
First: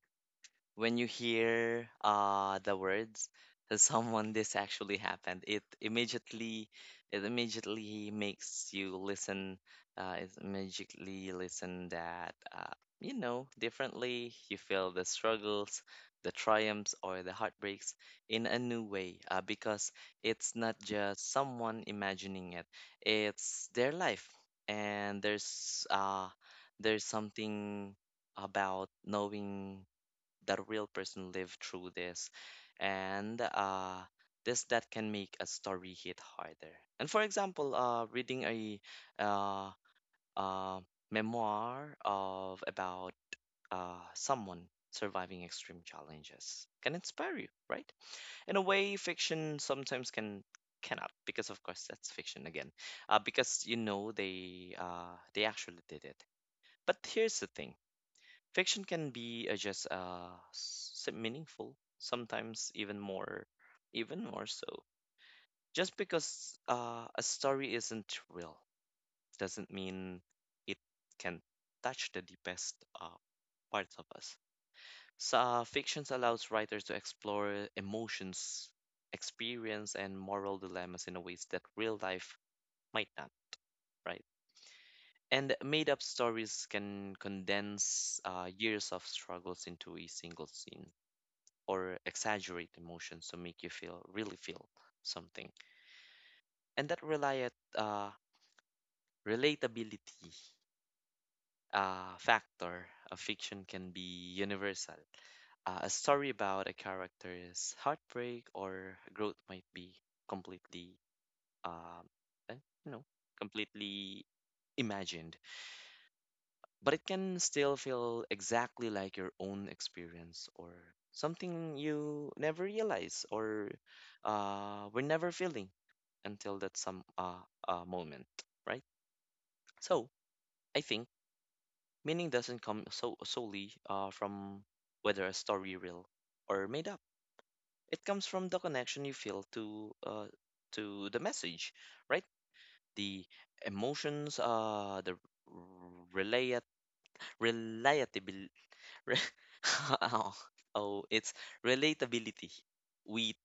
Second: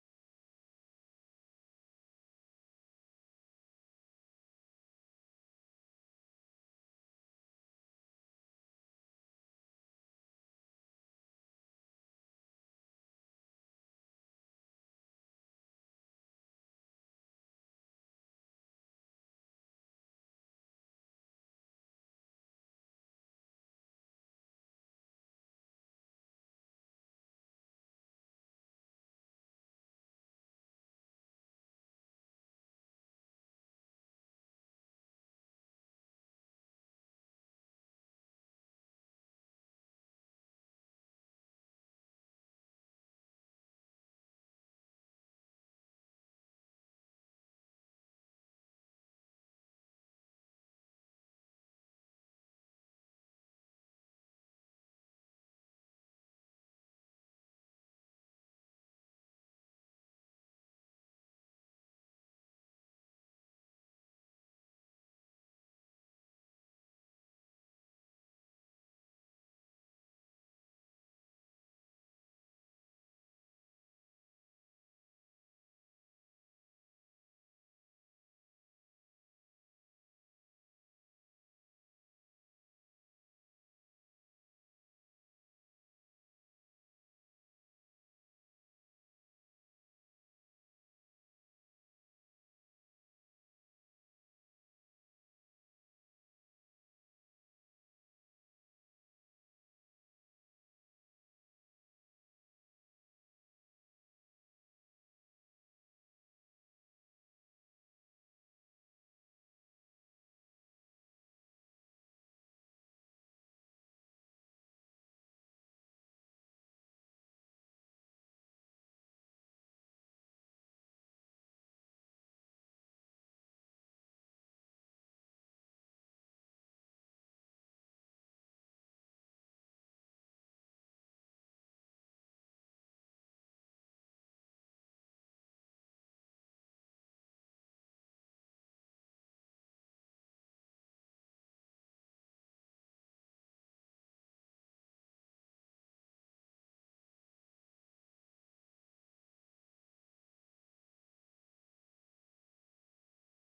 you hear the words, to someone this actually happened, it immediately, it immediately makes you listen, it immediately listen that, you know, differently. You feel the struggles, the triumphs, or the heartbreaks in a new way, because it's not just someone imagining it, it's their life. And there's something about knowing that real person lived through this, and this that can make a story hit harder. And for example, reading a uh, uh, memoir of about someone surviving extreme challenges can inspire you, right, in a way fiction sometimes cannot, because of course that's fiction again, because you know they actually did it. But here's the thing. Fiction can be just s- meaningful, sometimes even more so. Just because a story isn't real doesn't mean it can touch the deepest parts of us. So, fictions allows writers to explore emotions, experience, and moral dilemmas in a ways that real life might not, right? And made up stories can condense years of struggles into a single scene, or exaggerate emotions to make you feel really feel something. And that reliat relatability factor of fiction can be universal. A story about a character's heartbreak or growth might be completely, um, eh, you know, completely imagined, but it can still feel exactly like your own experience, or something you never realize, or were never feeling until that some moment, right? So I think meaning doesn't come so solely from whether a story real or made up. It comes from the connection you feel to, to the message, right? The emotions, the relat relatability. Re- oh, oh, it's relatability. We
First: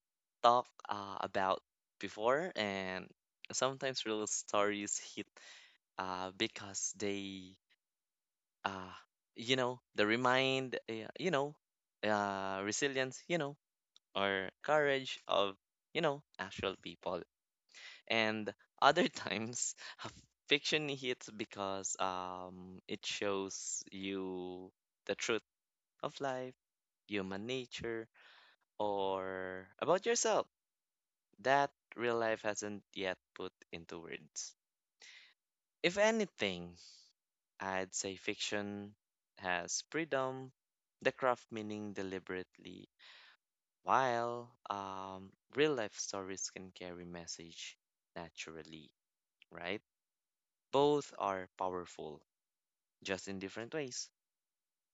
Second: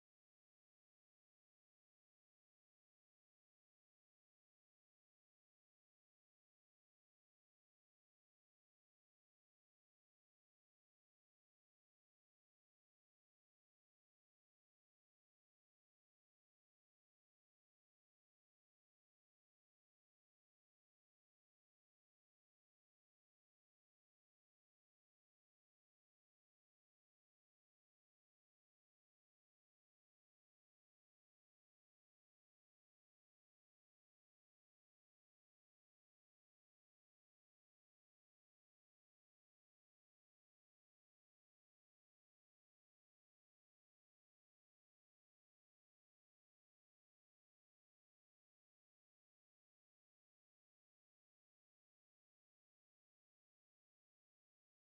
talked about before, and sometimes real stories hit because they, uh, you know, they remind, you know, resilience, you know, or courage of, you know, actual people. And other times, fiction hits because it shows you the truth of life, human nature, or about yourself that real life hasn't yet put into words. If anything, I'd say fiction has freedom, the craft meaning deliberately, while real life stories can carry message naturally, right? Both are powerful, just in different ways.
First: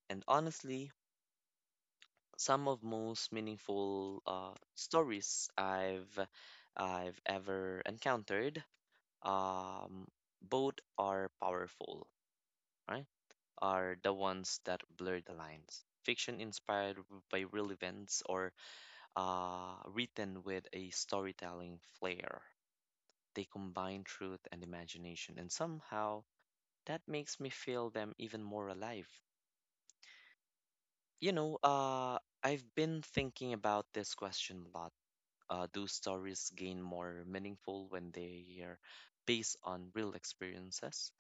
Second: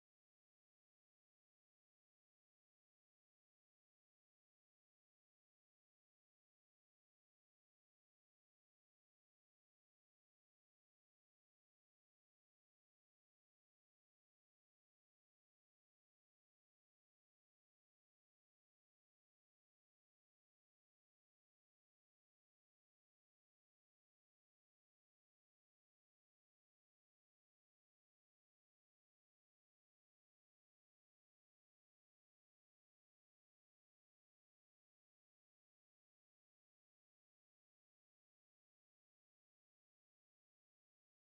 And honestly, some of most meaningful stories I've ever encountered. Um, Both are powerful, right? Are the ones that blur the lines. Fiction inspired by real events, or written with a storytelling flair. They combine truth and imagination, and somehow that makes me feel them even more alive. You know, I've been thinking about this question a lot, those stories gain more meaningful when they are based on real experiences,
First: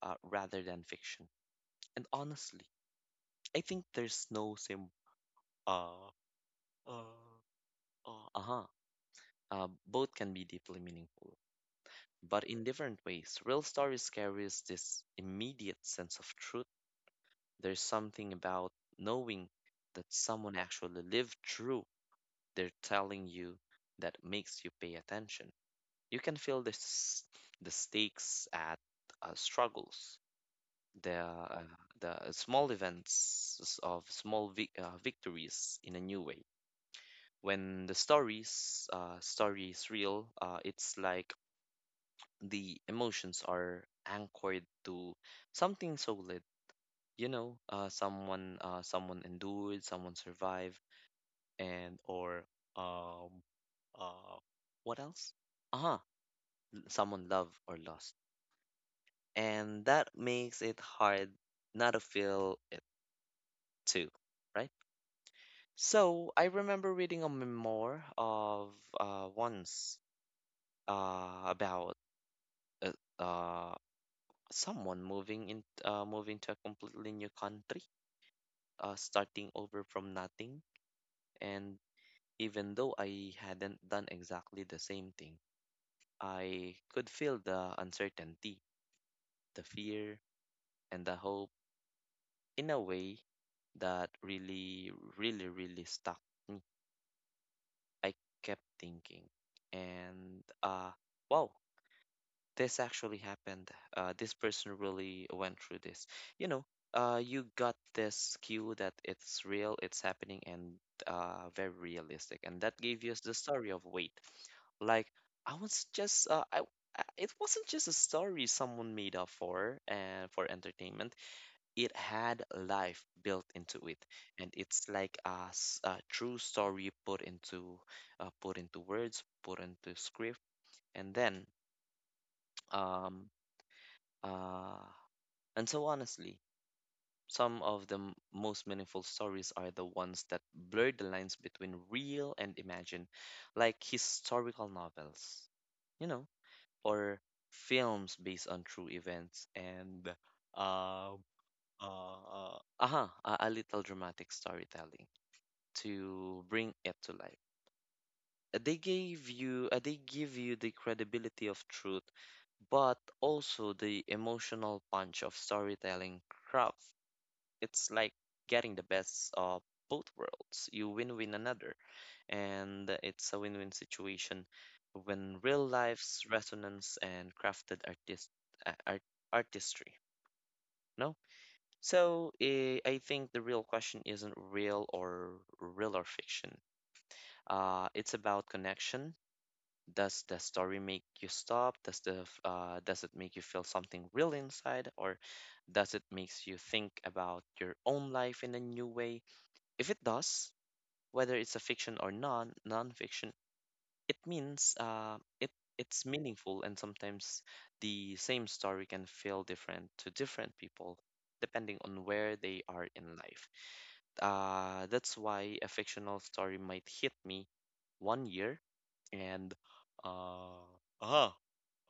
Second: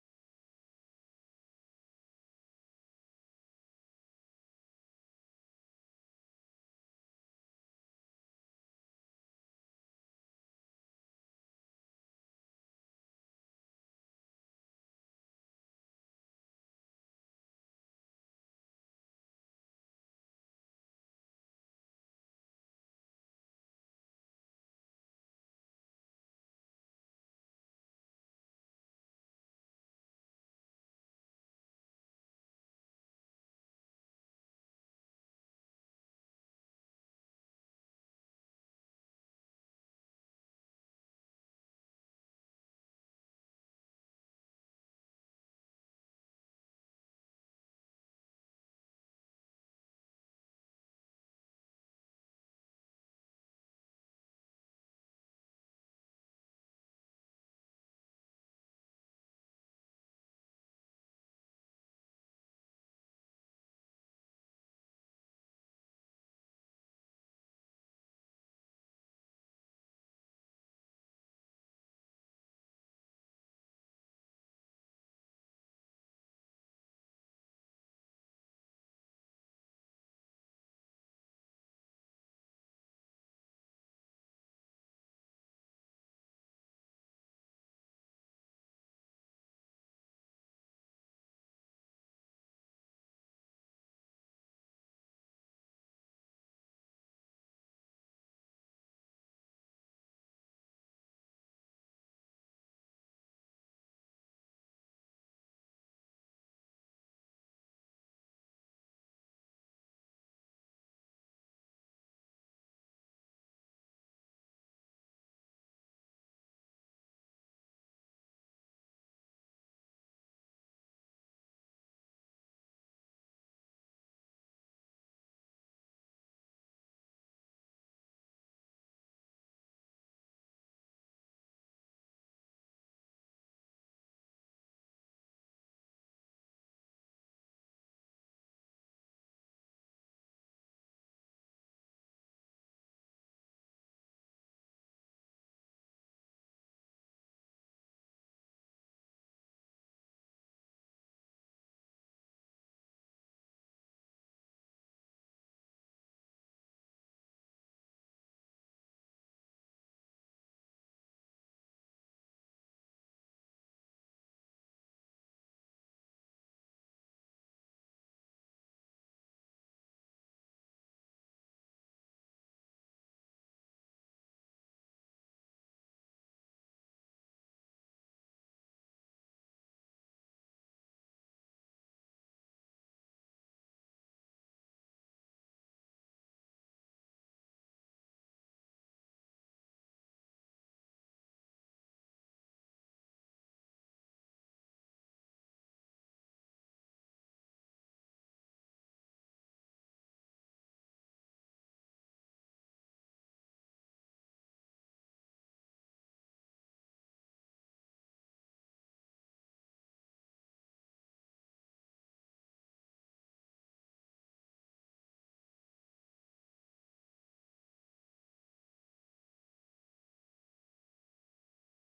rather than fiction. And honestly, I think there's no sim. Uh, uh, uh-huh. Both can be deeply meaningful, but in different ways. Real stories carries this immediate sense of truth. There's something about knowing that someone actually lived through. They're telling you that makes you pay attention. You can feel the stakes at struggles, the uh, the small events of small vic victories in a new way. When the stories story is real, it's like the emotions are anchored to something solid. You know, someone endured, someone survived, and or, um, uh, what else? Uh-huh, someone loved or lost. And that makes it hard not to feel it too, right? So I remember reading a memoir of, once, about uh, uh, someone moving to a completely new country, starting over from nothing. And even though I hadn't done exactly the same thing, I could feel the uncertainty, the fear, and the hope in a way that really, really, really stuck me. I kept thinking, and wow, this actually happened. This person really went through this. You know, you got this cue that it's real, it's happening, and very realistic, and that gave you the story of wait. Like I was just, I. I- It wasn't just a story someone made up for and for entertainment, it had life built into it. And it's like a true story put into, put into words, put into script. And then um uh and so honestly, some of the most meaningful stories are the ones that blur the lines between real and imagined, like historical novels, you know, or films based on true events, and uh, uh, a little dramatic storytelling to bring it to life. They give you the credibility of truth, but also the emotional punch of storytelling craft. It's like getting the best of both worlds. You and it's a win win situation when real life's resonance and uh, art, artistry. No, so I think the real question isn't real or fiction. It's about connection. Does the story make you stop? Does does it make you feel something real inside, or does it makes you think about your own life in a new way? If it does, whether it's a fiction or non non-fiction, it means it's meaningful. And sometimes the same story can feel different to different people depending on where they are in life. That's why a fictional story might hit me one year, and uh, uh,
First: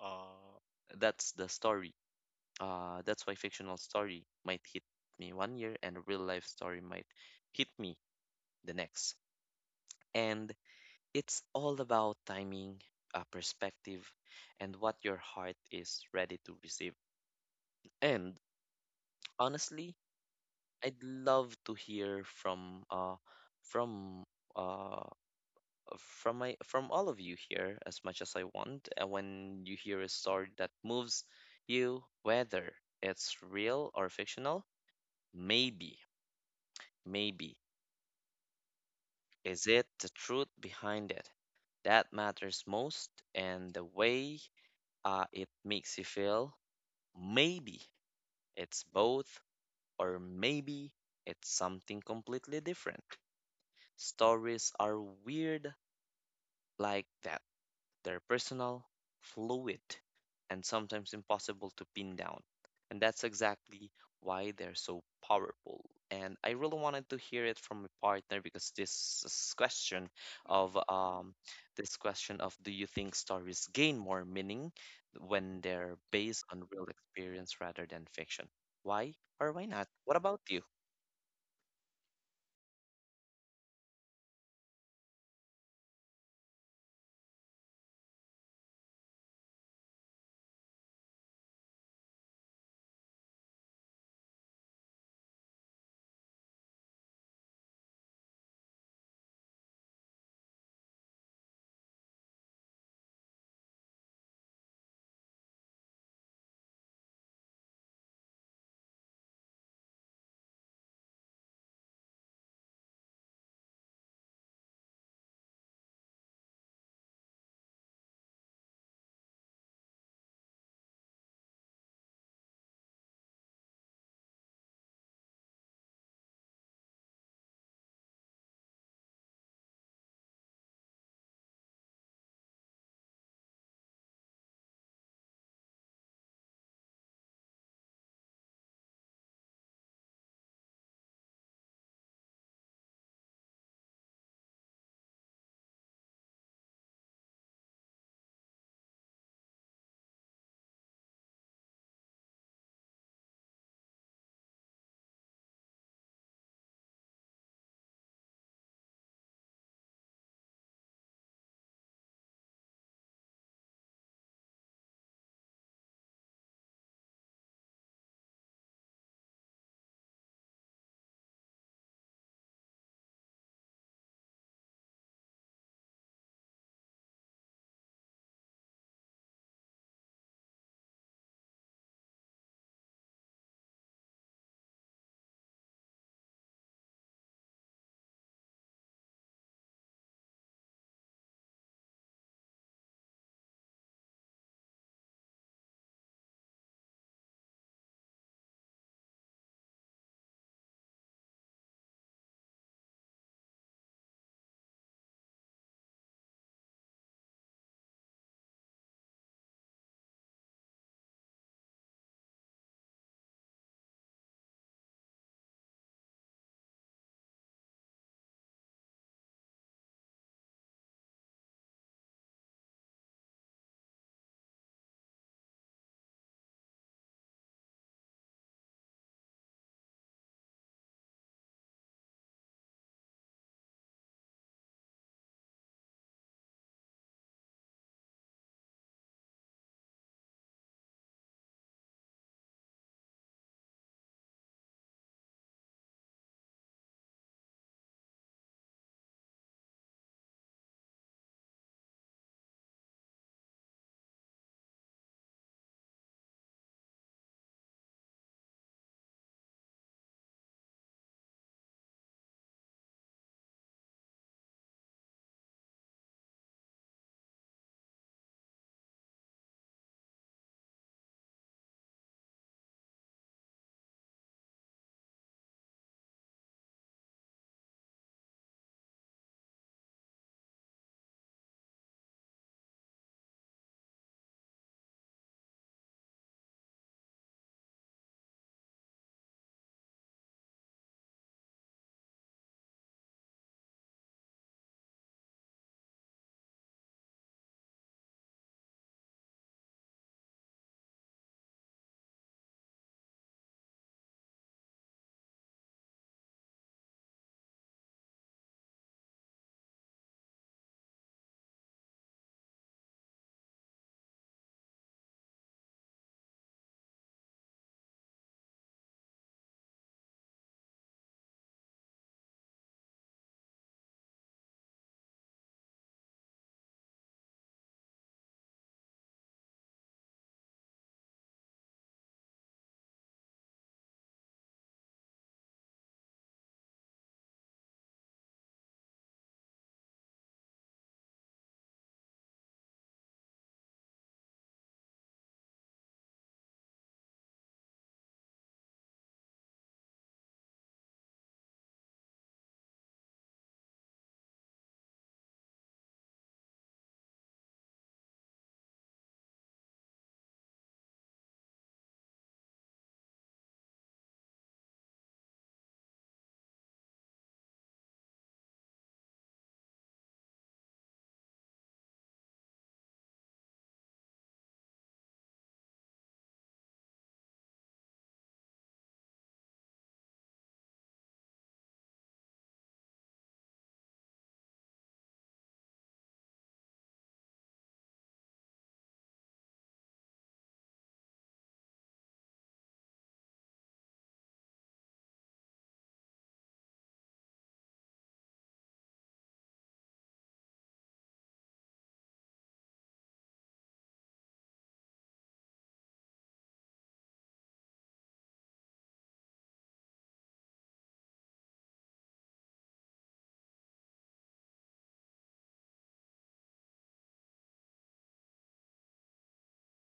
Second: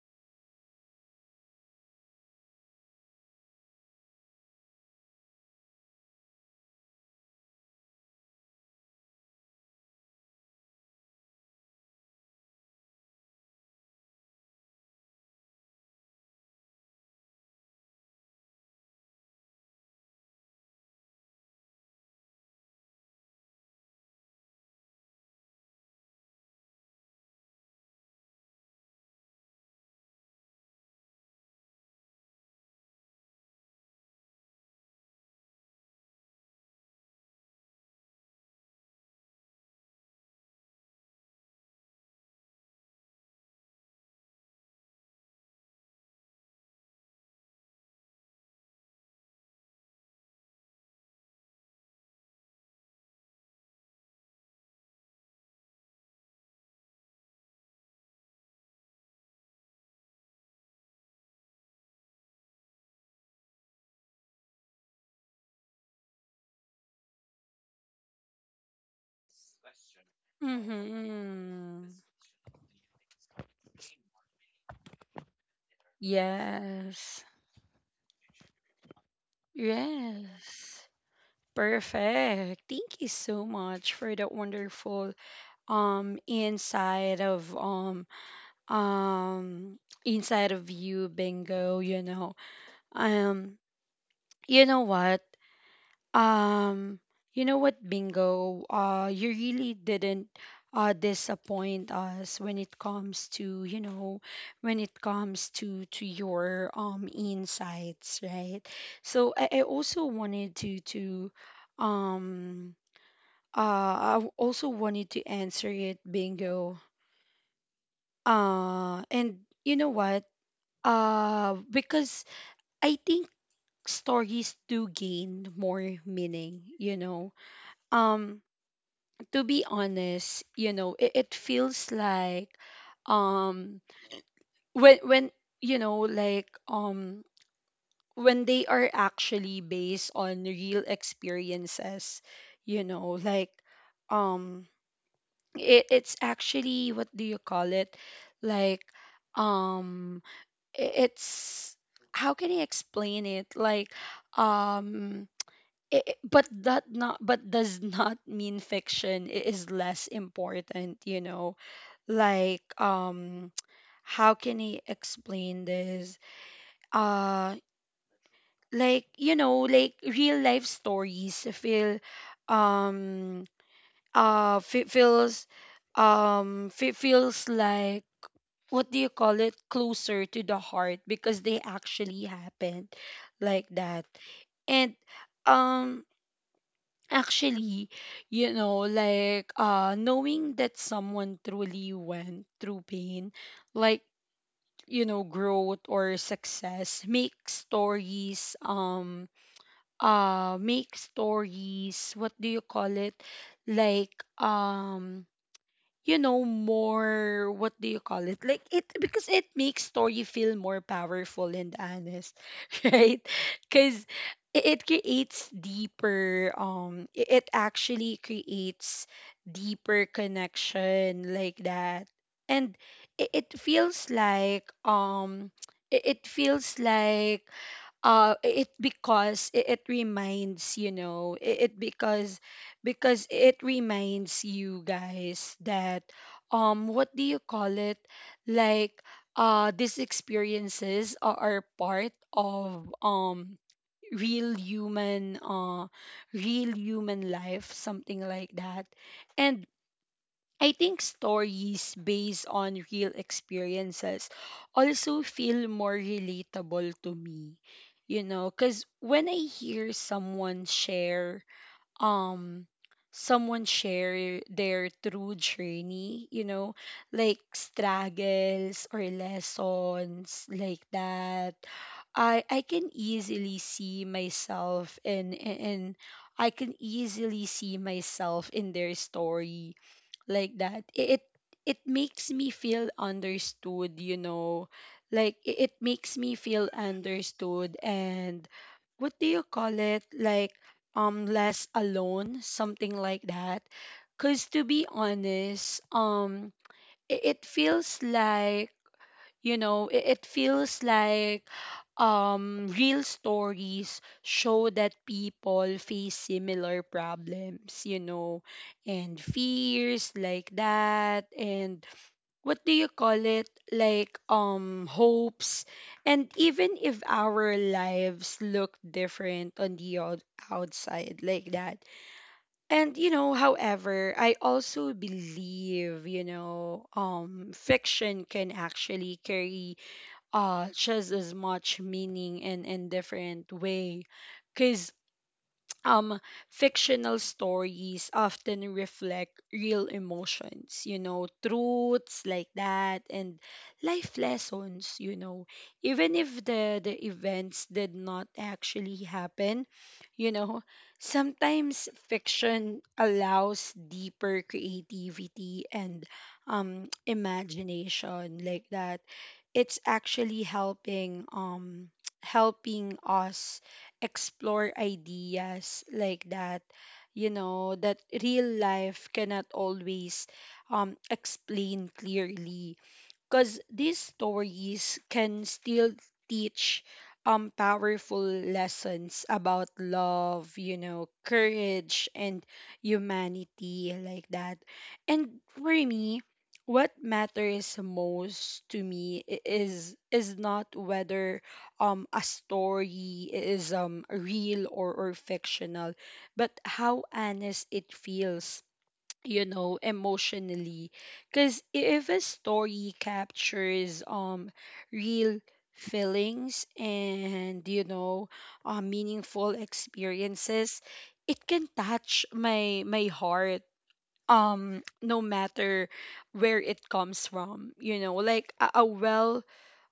uh, that's the story. That's why fictional story might hit me one year, and real life story might hit me the next. And it's all about timing, perspective, and what your heart is ready to receive. And honestly, I'd love to hear from, from uh from my, from all of you here as much as I want, when you hear a story that moves you, whether it's real or fictional. Maybe, maybe, is it the truth behind it that matters most, and the way it makes you feel? Maybe it's both, or maybe it's something completely different. Stories are weird like that. They're personal, fluid, and sometimes impossible to pin down. And that's exactly why they're so powerful. And I really wanted to hear it from my partner, because this is question of this Mhm. question of, do you think stories gain more meaning when they're based on real Yes. experience rather than fiction? Why or why not? What about you? Yes. Perfect. Thank you so much for that wonderful inside of, um you, bingo, you know. Um you know what? Um, you know what, Bingo? You really didn't disappoint us when it comes to, when it comes to your insights, right? So I also wanted um to answer it, Bingo. And you know what? Because I think stories do gain more meaning, you know. Um to be honest, you know, it feels like, um when, like, when they are actually based on real experiences, you know, like, um it's actually, what do you call it? Like, um it's, how can I explain it? Like, um but that not but does not mean fiction is less important, you know, like, how can I explain this? Uh like, like, real life stories feel, um uh fe- feels feels like, what do you call it, closer to the heart because they actually happened, like that. And um actually, like, knowing that someone truly went through pain, like, growth or success, make stories, what do you call it, like, um more, what do you call it, like, it, because it makes story feel more powerful and honest. Right? Because it actually creates deeper connection, like that. And it feels like, it feels like, it, because it reminds, it because it reminds you, guys, that, what do you call it, like, these experiences are part of real human, real human life, something like that. And I think stories based on real experiences also feel more relatable to me. You know, cuz when I hear someone um share their true journey, you know, like struggles or lessons, like that. I can easily see myself in- I can easily see myself in their story, like that. It makes me feel understood, you know, like, it makes me feel understood, and what do you call it, like, less alone, something like that. Because to be honest, it feels like, you know, it feels like, real stories show that people face similar problems, you know, and fears, like that, and what do you call it? Like, hopes. And even if our lives look different on the outside, like that. And, you know, however, I also believe, you know, fiction can actually carry just as much meaning in different way, because um fictional stories often reflect real emotions, you know, truths, like that, and life lessons, you know, even if the events did not actually happen, you know. Sometimes fiction allows deeper creativity and imagination, like that. It's actually helping, helping us explore ideas, like that, you know, that real life cannot always explain clearly, because these stories can still teach powerful lessons about love, you know, courage and humanity, like that. And for me, what matters most to me is not whether a story is real, or fictional, but how honest it feels, you know, emotionally. Because if a story captures real feelings and, you know, meaningful experiences, it can touch my heart, no matter where it comes from, you know, like, a, a well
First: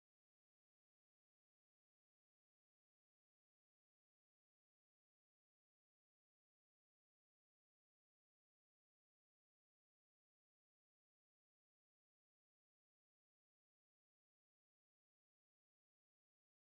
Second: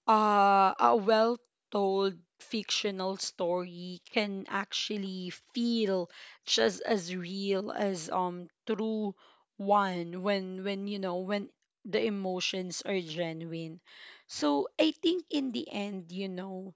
uh, a well told fictional story can actually feel just as real as true one, when you know when the emotions are genuine. So I think in the end, you know,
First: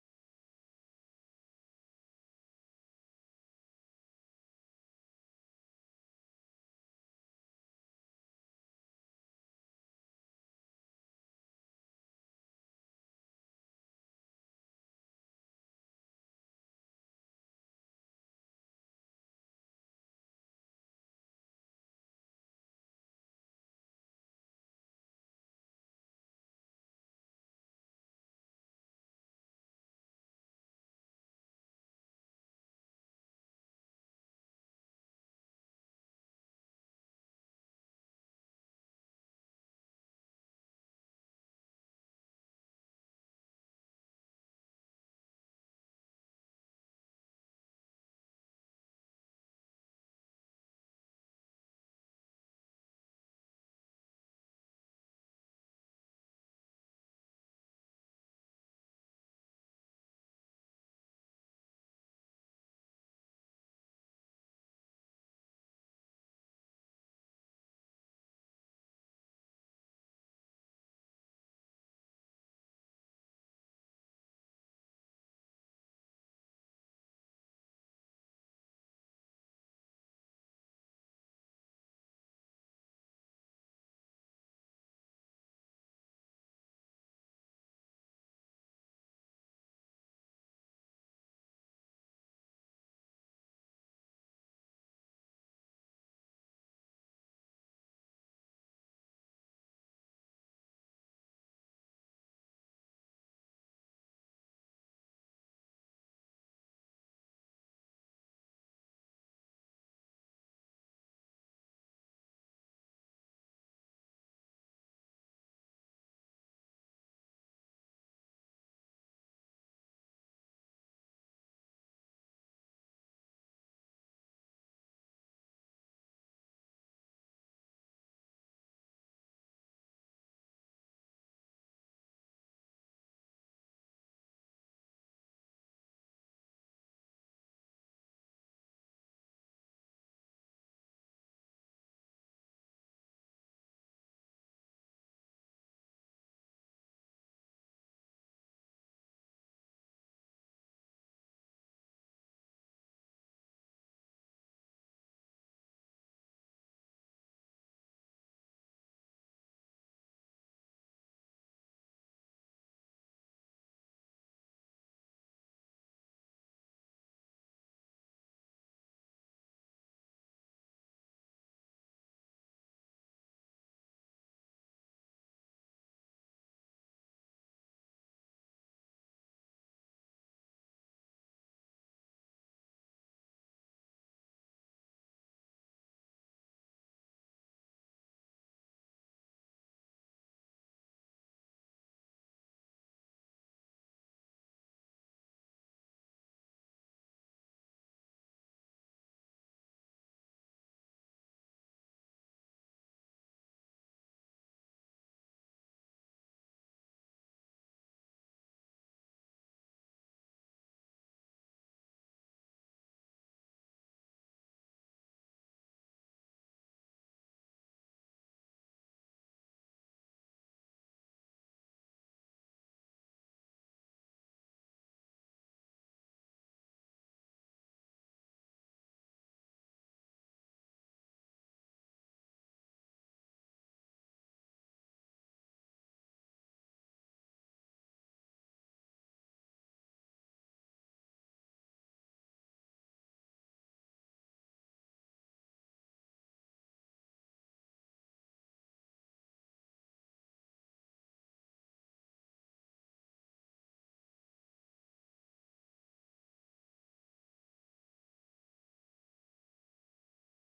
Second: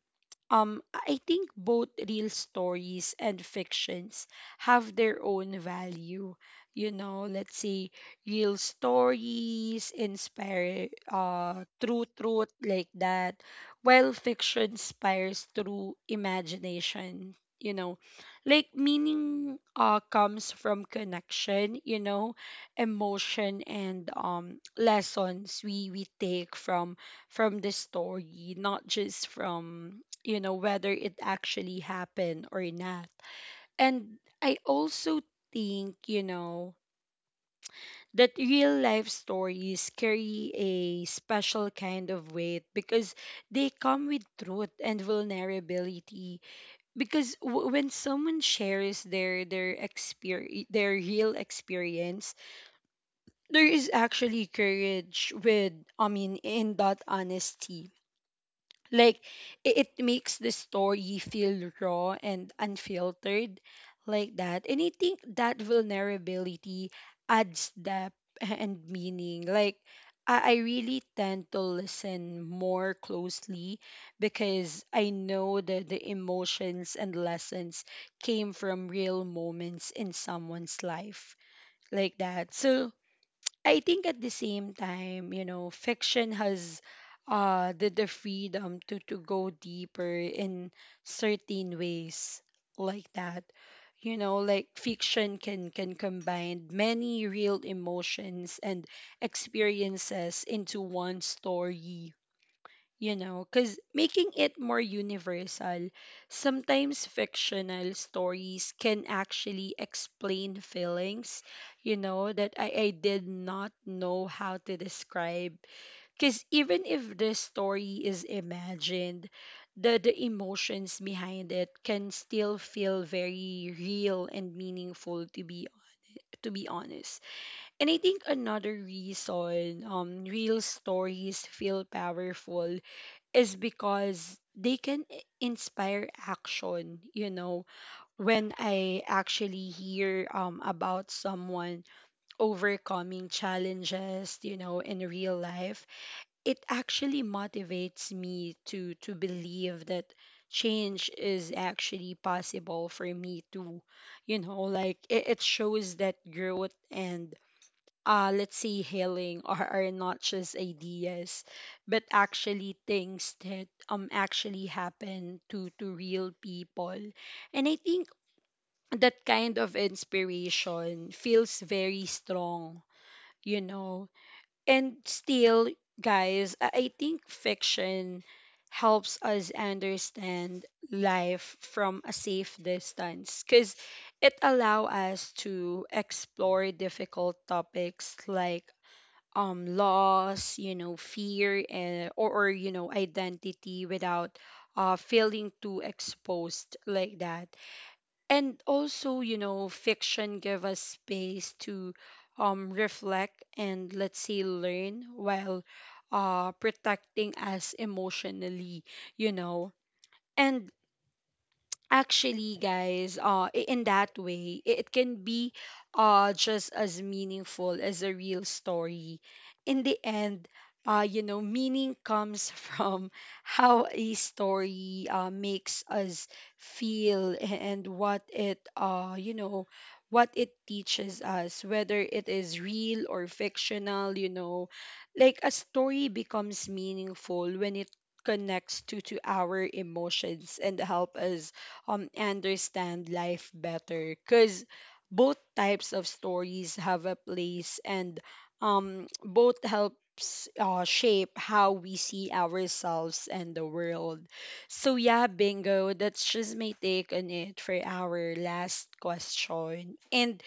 I think both real stories and fictions have their own value. You know, let's say real stories inspire through truth, like that, while fiction inspires through imagination, you know. Like meaning comes from connection, you know, emotion and lessons we take from the story, not just from, you know, whether it actually happened or not. And I also think, you know, that real life stories carry a special kind of weight because they come with truth and vulnerability because when someone shares their experience their real experience there is actually courage with I mean in that honesty. Like it makes the story feel raw and unfiltered like that. And I think that vulnerability adds depth and meaning. Like I really tend to listen more closely because I know that the emotions and lessons came from real moments in someone's life like that. So I think at the same time, you know, fiction has the freedom to go deeper in certain ways like that. You know, like fiction can combine many real emotions and experiences into one story, you know, because making it more universal, sometimes fictional stories can actually explain feelings, you know, that I did not know how to describe. Because even if the story is imagined, the emotions behind it can still feel very real and meaningful, to be honest. And I think another reason real stories feel powerful is because they can inspire action, you know, when I actually hear about someone overcoming challenges, you know, in real life. It actually motivates me to believe that change is actually possible for me too, you know, like it shows that growth and let's say, healing are not just ideas, but actually things that actually happen to real people. And I think that kind of inspiration feels very strong, you know. And still, guys, I think fiction helps us understand life from a safe distance because it allow us to explore difficult topics like loss, you know, fear and, or, you know, identity without feeling too exposed like that. And also, you know, fiction give us space to reflect and, let's say, learn while protecting us emotionally, you know. And actually, guys, in that way, it can be just as meaningful as a real story. In the end, you know, meaning comes from how a story makes us feel and what it, you know, what it teaches us, whether it is real or fictional, you know, like a story becomes meaningful when it connects to our emotions and help us understand life better, because both types of stories have a place and both helps shape how we see ourselves and the world. So yeah, Bingo, that's just my take on it for our last question, and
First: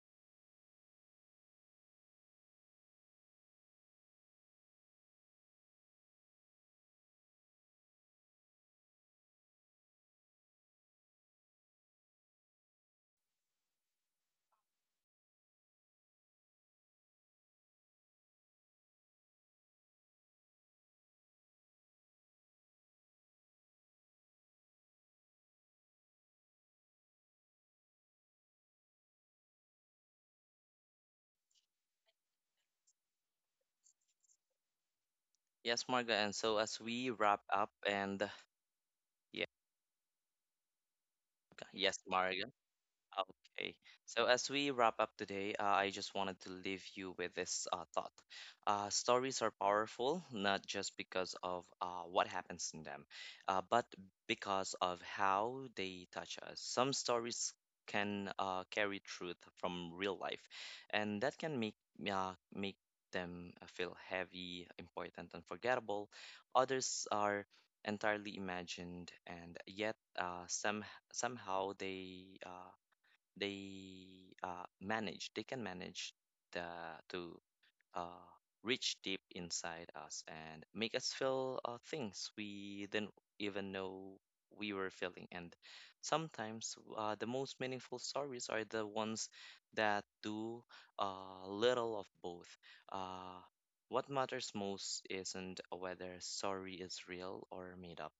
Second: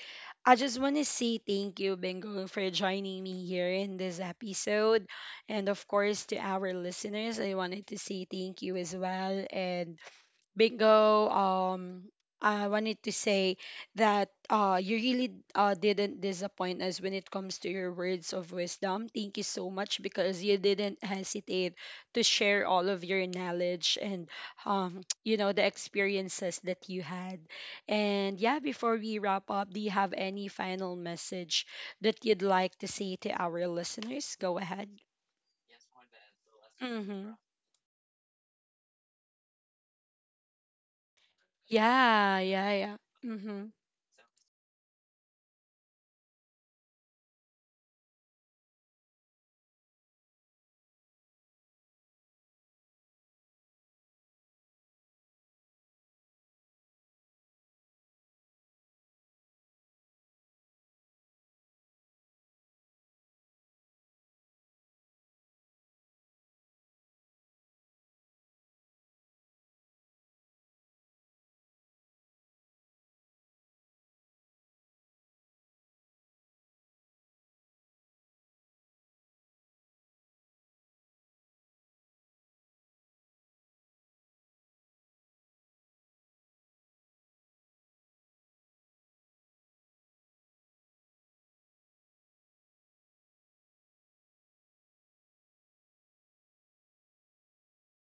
I just want to say thank you, Bingo, for joining me here in this episode, and of course to our listeners, I wanted to say thank you as well. And Bingo, I wanted to say that you really didn't disappoint us when it comes to your words of wisdom. Thank you so much because you didn't hesitate to share all of your knowledge and, you know, the experiences that you had. And yeah, before we wrap up, do you have any final message that you'd like to say to our listeners? Go ahead. Yes, Marga. And so as we Mm-hmm. wrap up, and yeah, yes, Yeah, Marga. yeah, yeah. Mm-hmm. Okay. So as we wrap up today, I just wanted to leave you with this thought. Stories are powerful, not just because of what happens in them, but because of how they touch us. Some stories can carry truth from real life, and that can make make them feel heavy, important, and forgettable. Others are entirely imagined, and yet somehow they can manage the to uh, reach deep inside us and make us feel things we didn't even know we were feeling. And sometimes the most meaningful stories are the ones that do a little of both. Uh, what matters most isn't whether story is real or made up.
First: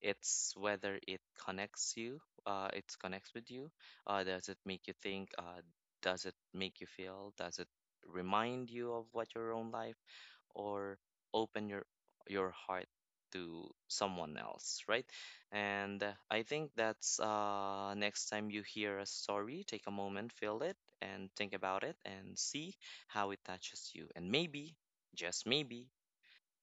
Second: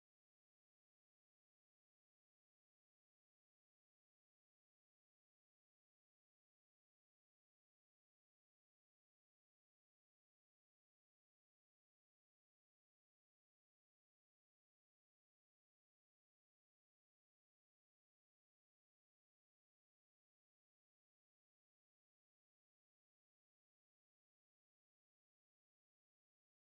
It's whether connects you, it connects with you. Does it make you think? Does it make you feel? Does it remind you of what your own life, or open your heart to someone else, right? And I think that's, next time you hear a story, take a moment, feel it, and think about it, and see how it touches you. And maybe, just maybe,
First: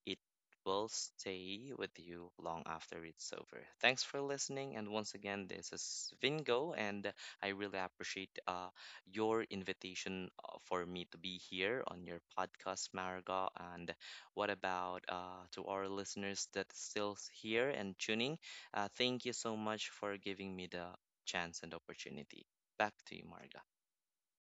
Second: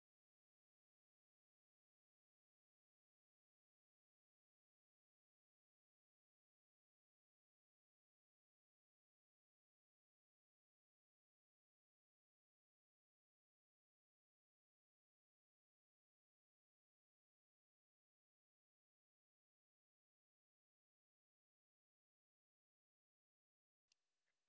it will stay with you long after it's over. Thanks for listening. And once again, this is Vingo, and I really appreciate your invitation for me to be here on your podcast, Mariga. And what about to our listeners that's still here and tuning? Thank you so much for giving me the chance and opportunity. Back to you, Marga.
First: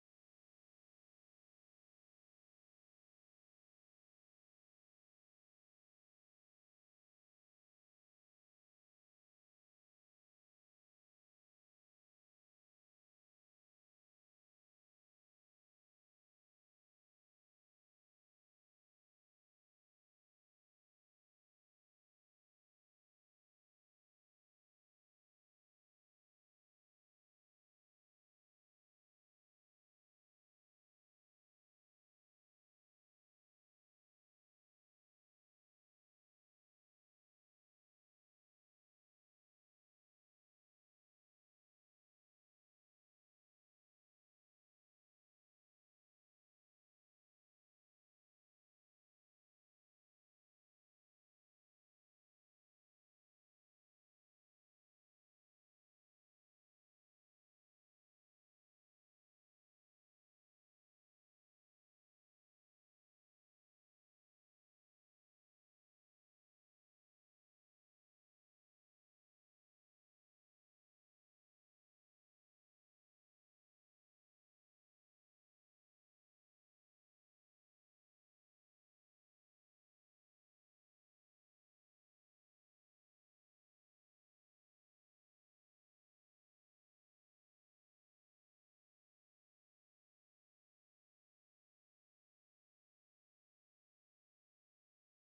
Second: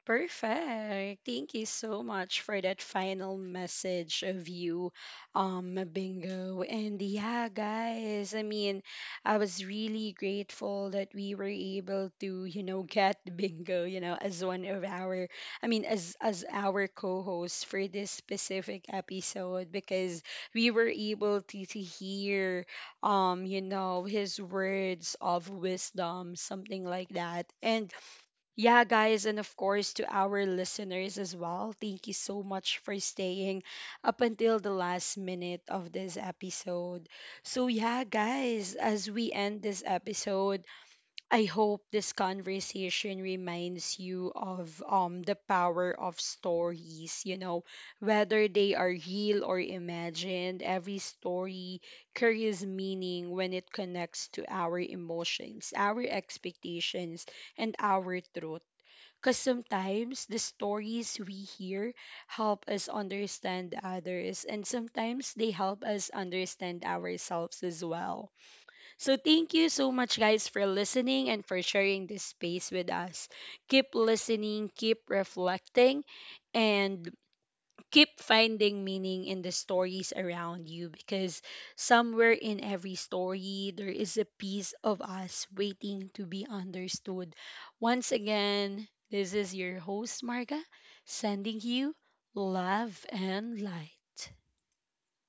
Perfect. Thank you so much for that final message of you, Bingo. And yeah, guys, I mean, I was really grateful that we were able to, you know, get Bingo, you know, as one of our, I mean, as our co-host for this specific episode, because we were able to hear, you know, his words of wisdom, something like that. And yeah, guys, and of course to our listeners as well, thank you so much for staying up until the last minute of this episode. So yeah, guys, as we end this episode, I hope this conversation reminds you of the power of stories, you know, whether they are real or imagined. Every story carries meaning when it connects to our emotions, our expectations, and our truth. Because sometimes the stories we hear help us understand others, and sometimes they help us understand ourselves as well. So thank you so much, guys, for listening and for sharing this space with us. Keep listening, keep reflecting, and keep finding meaning in the stories around you, because somewhere in every story there is a piece of us waiting to be understood. Once again, this is your host Marga, sending you love and light.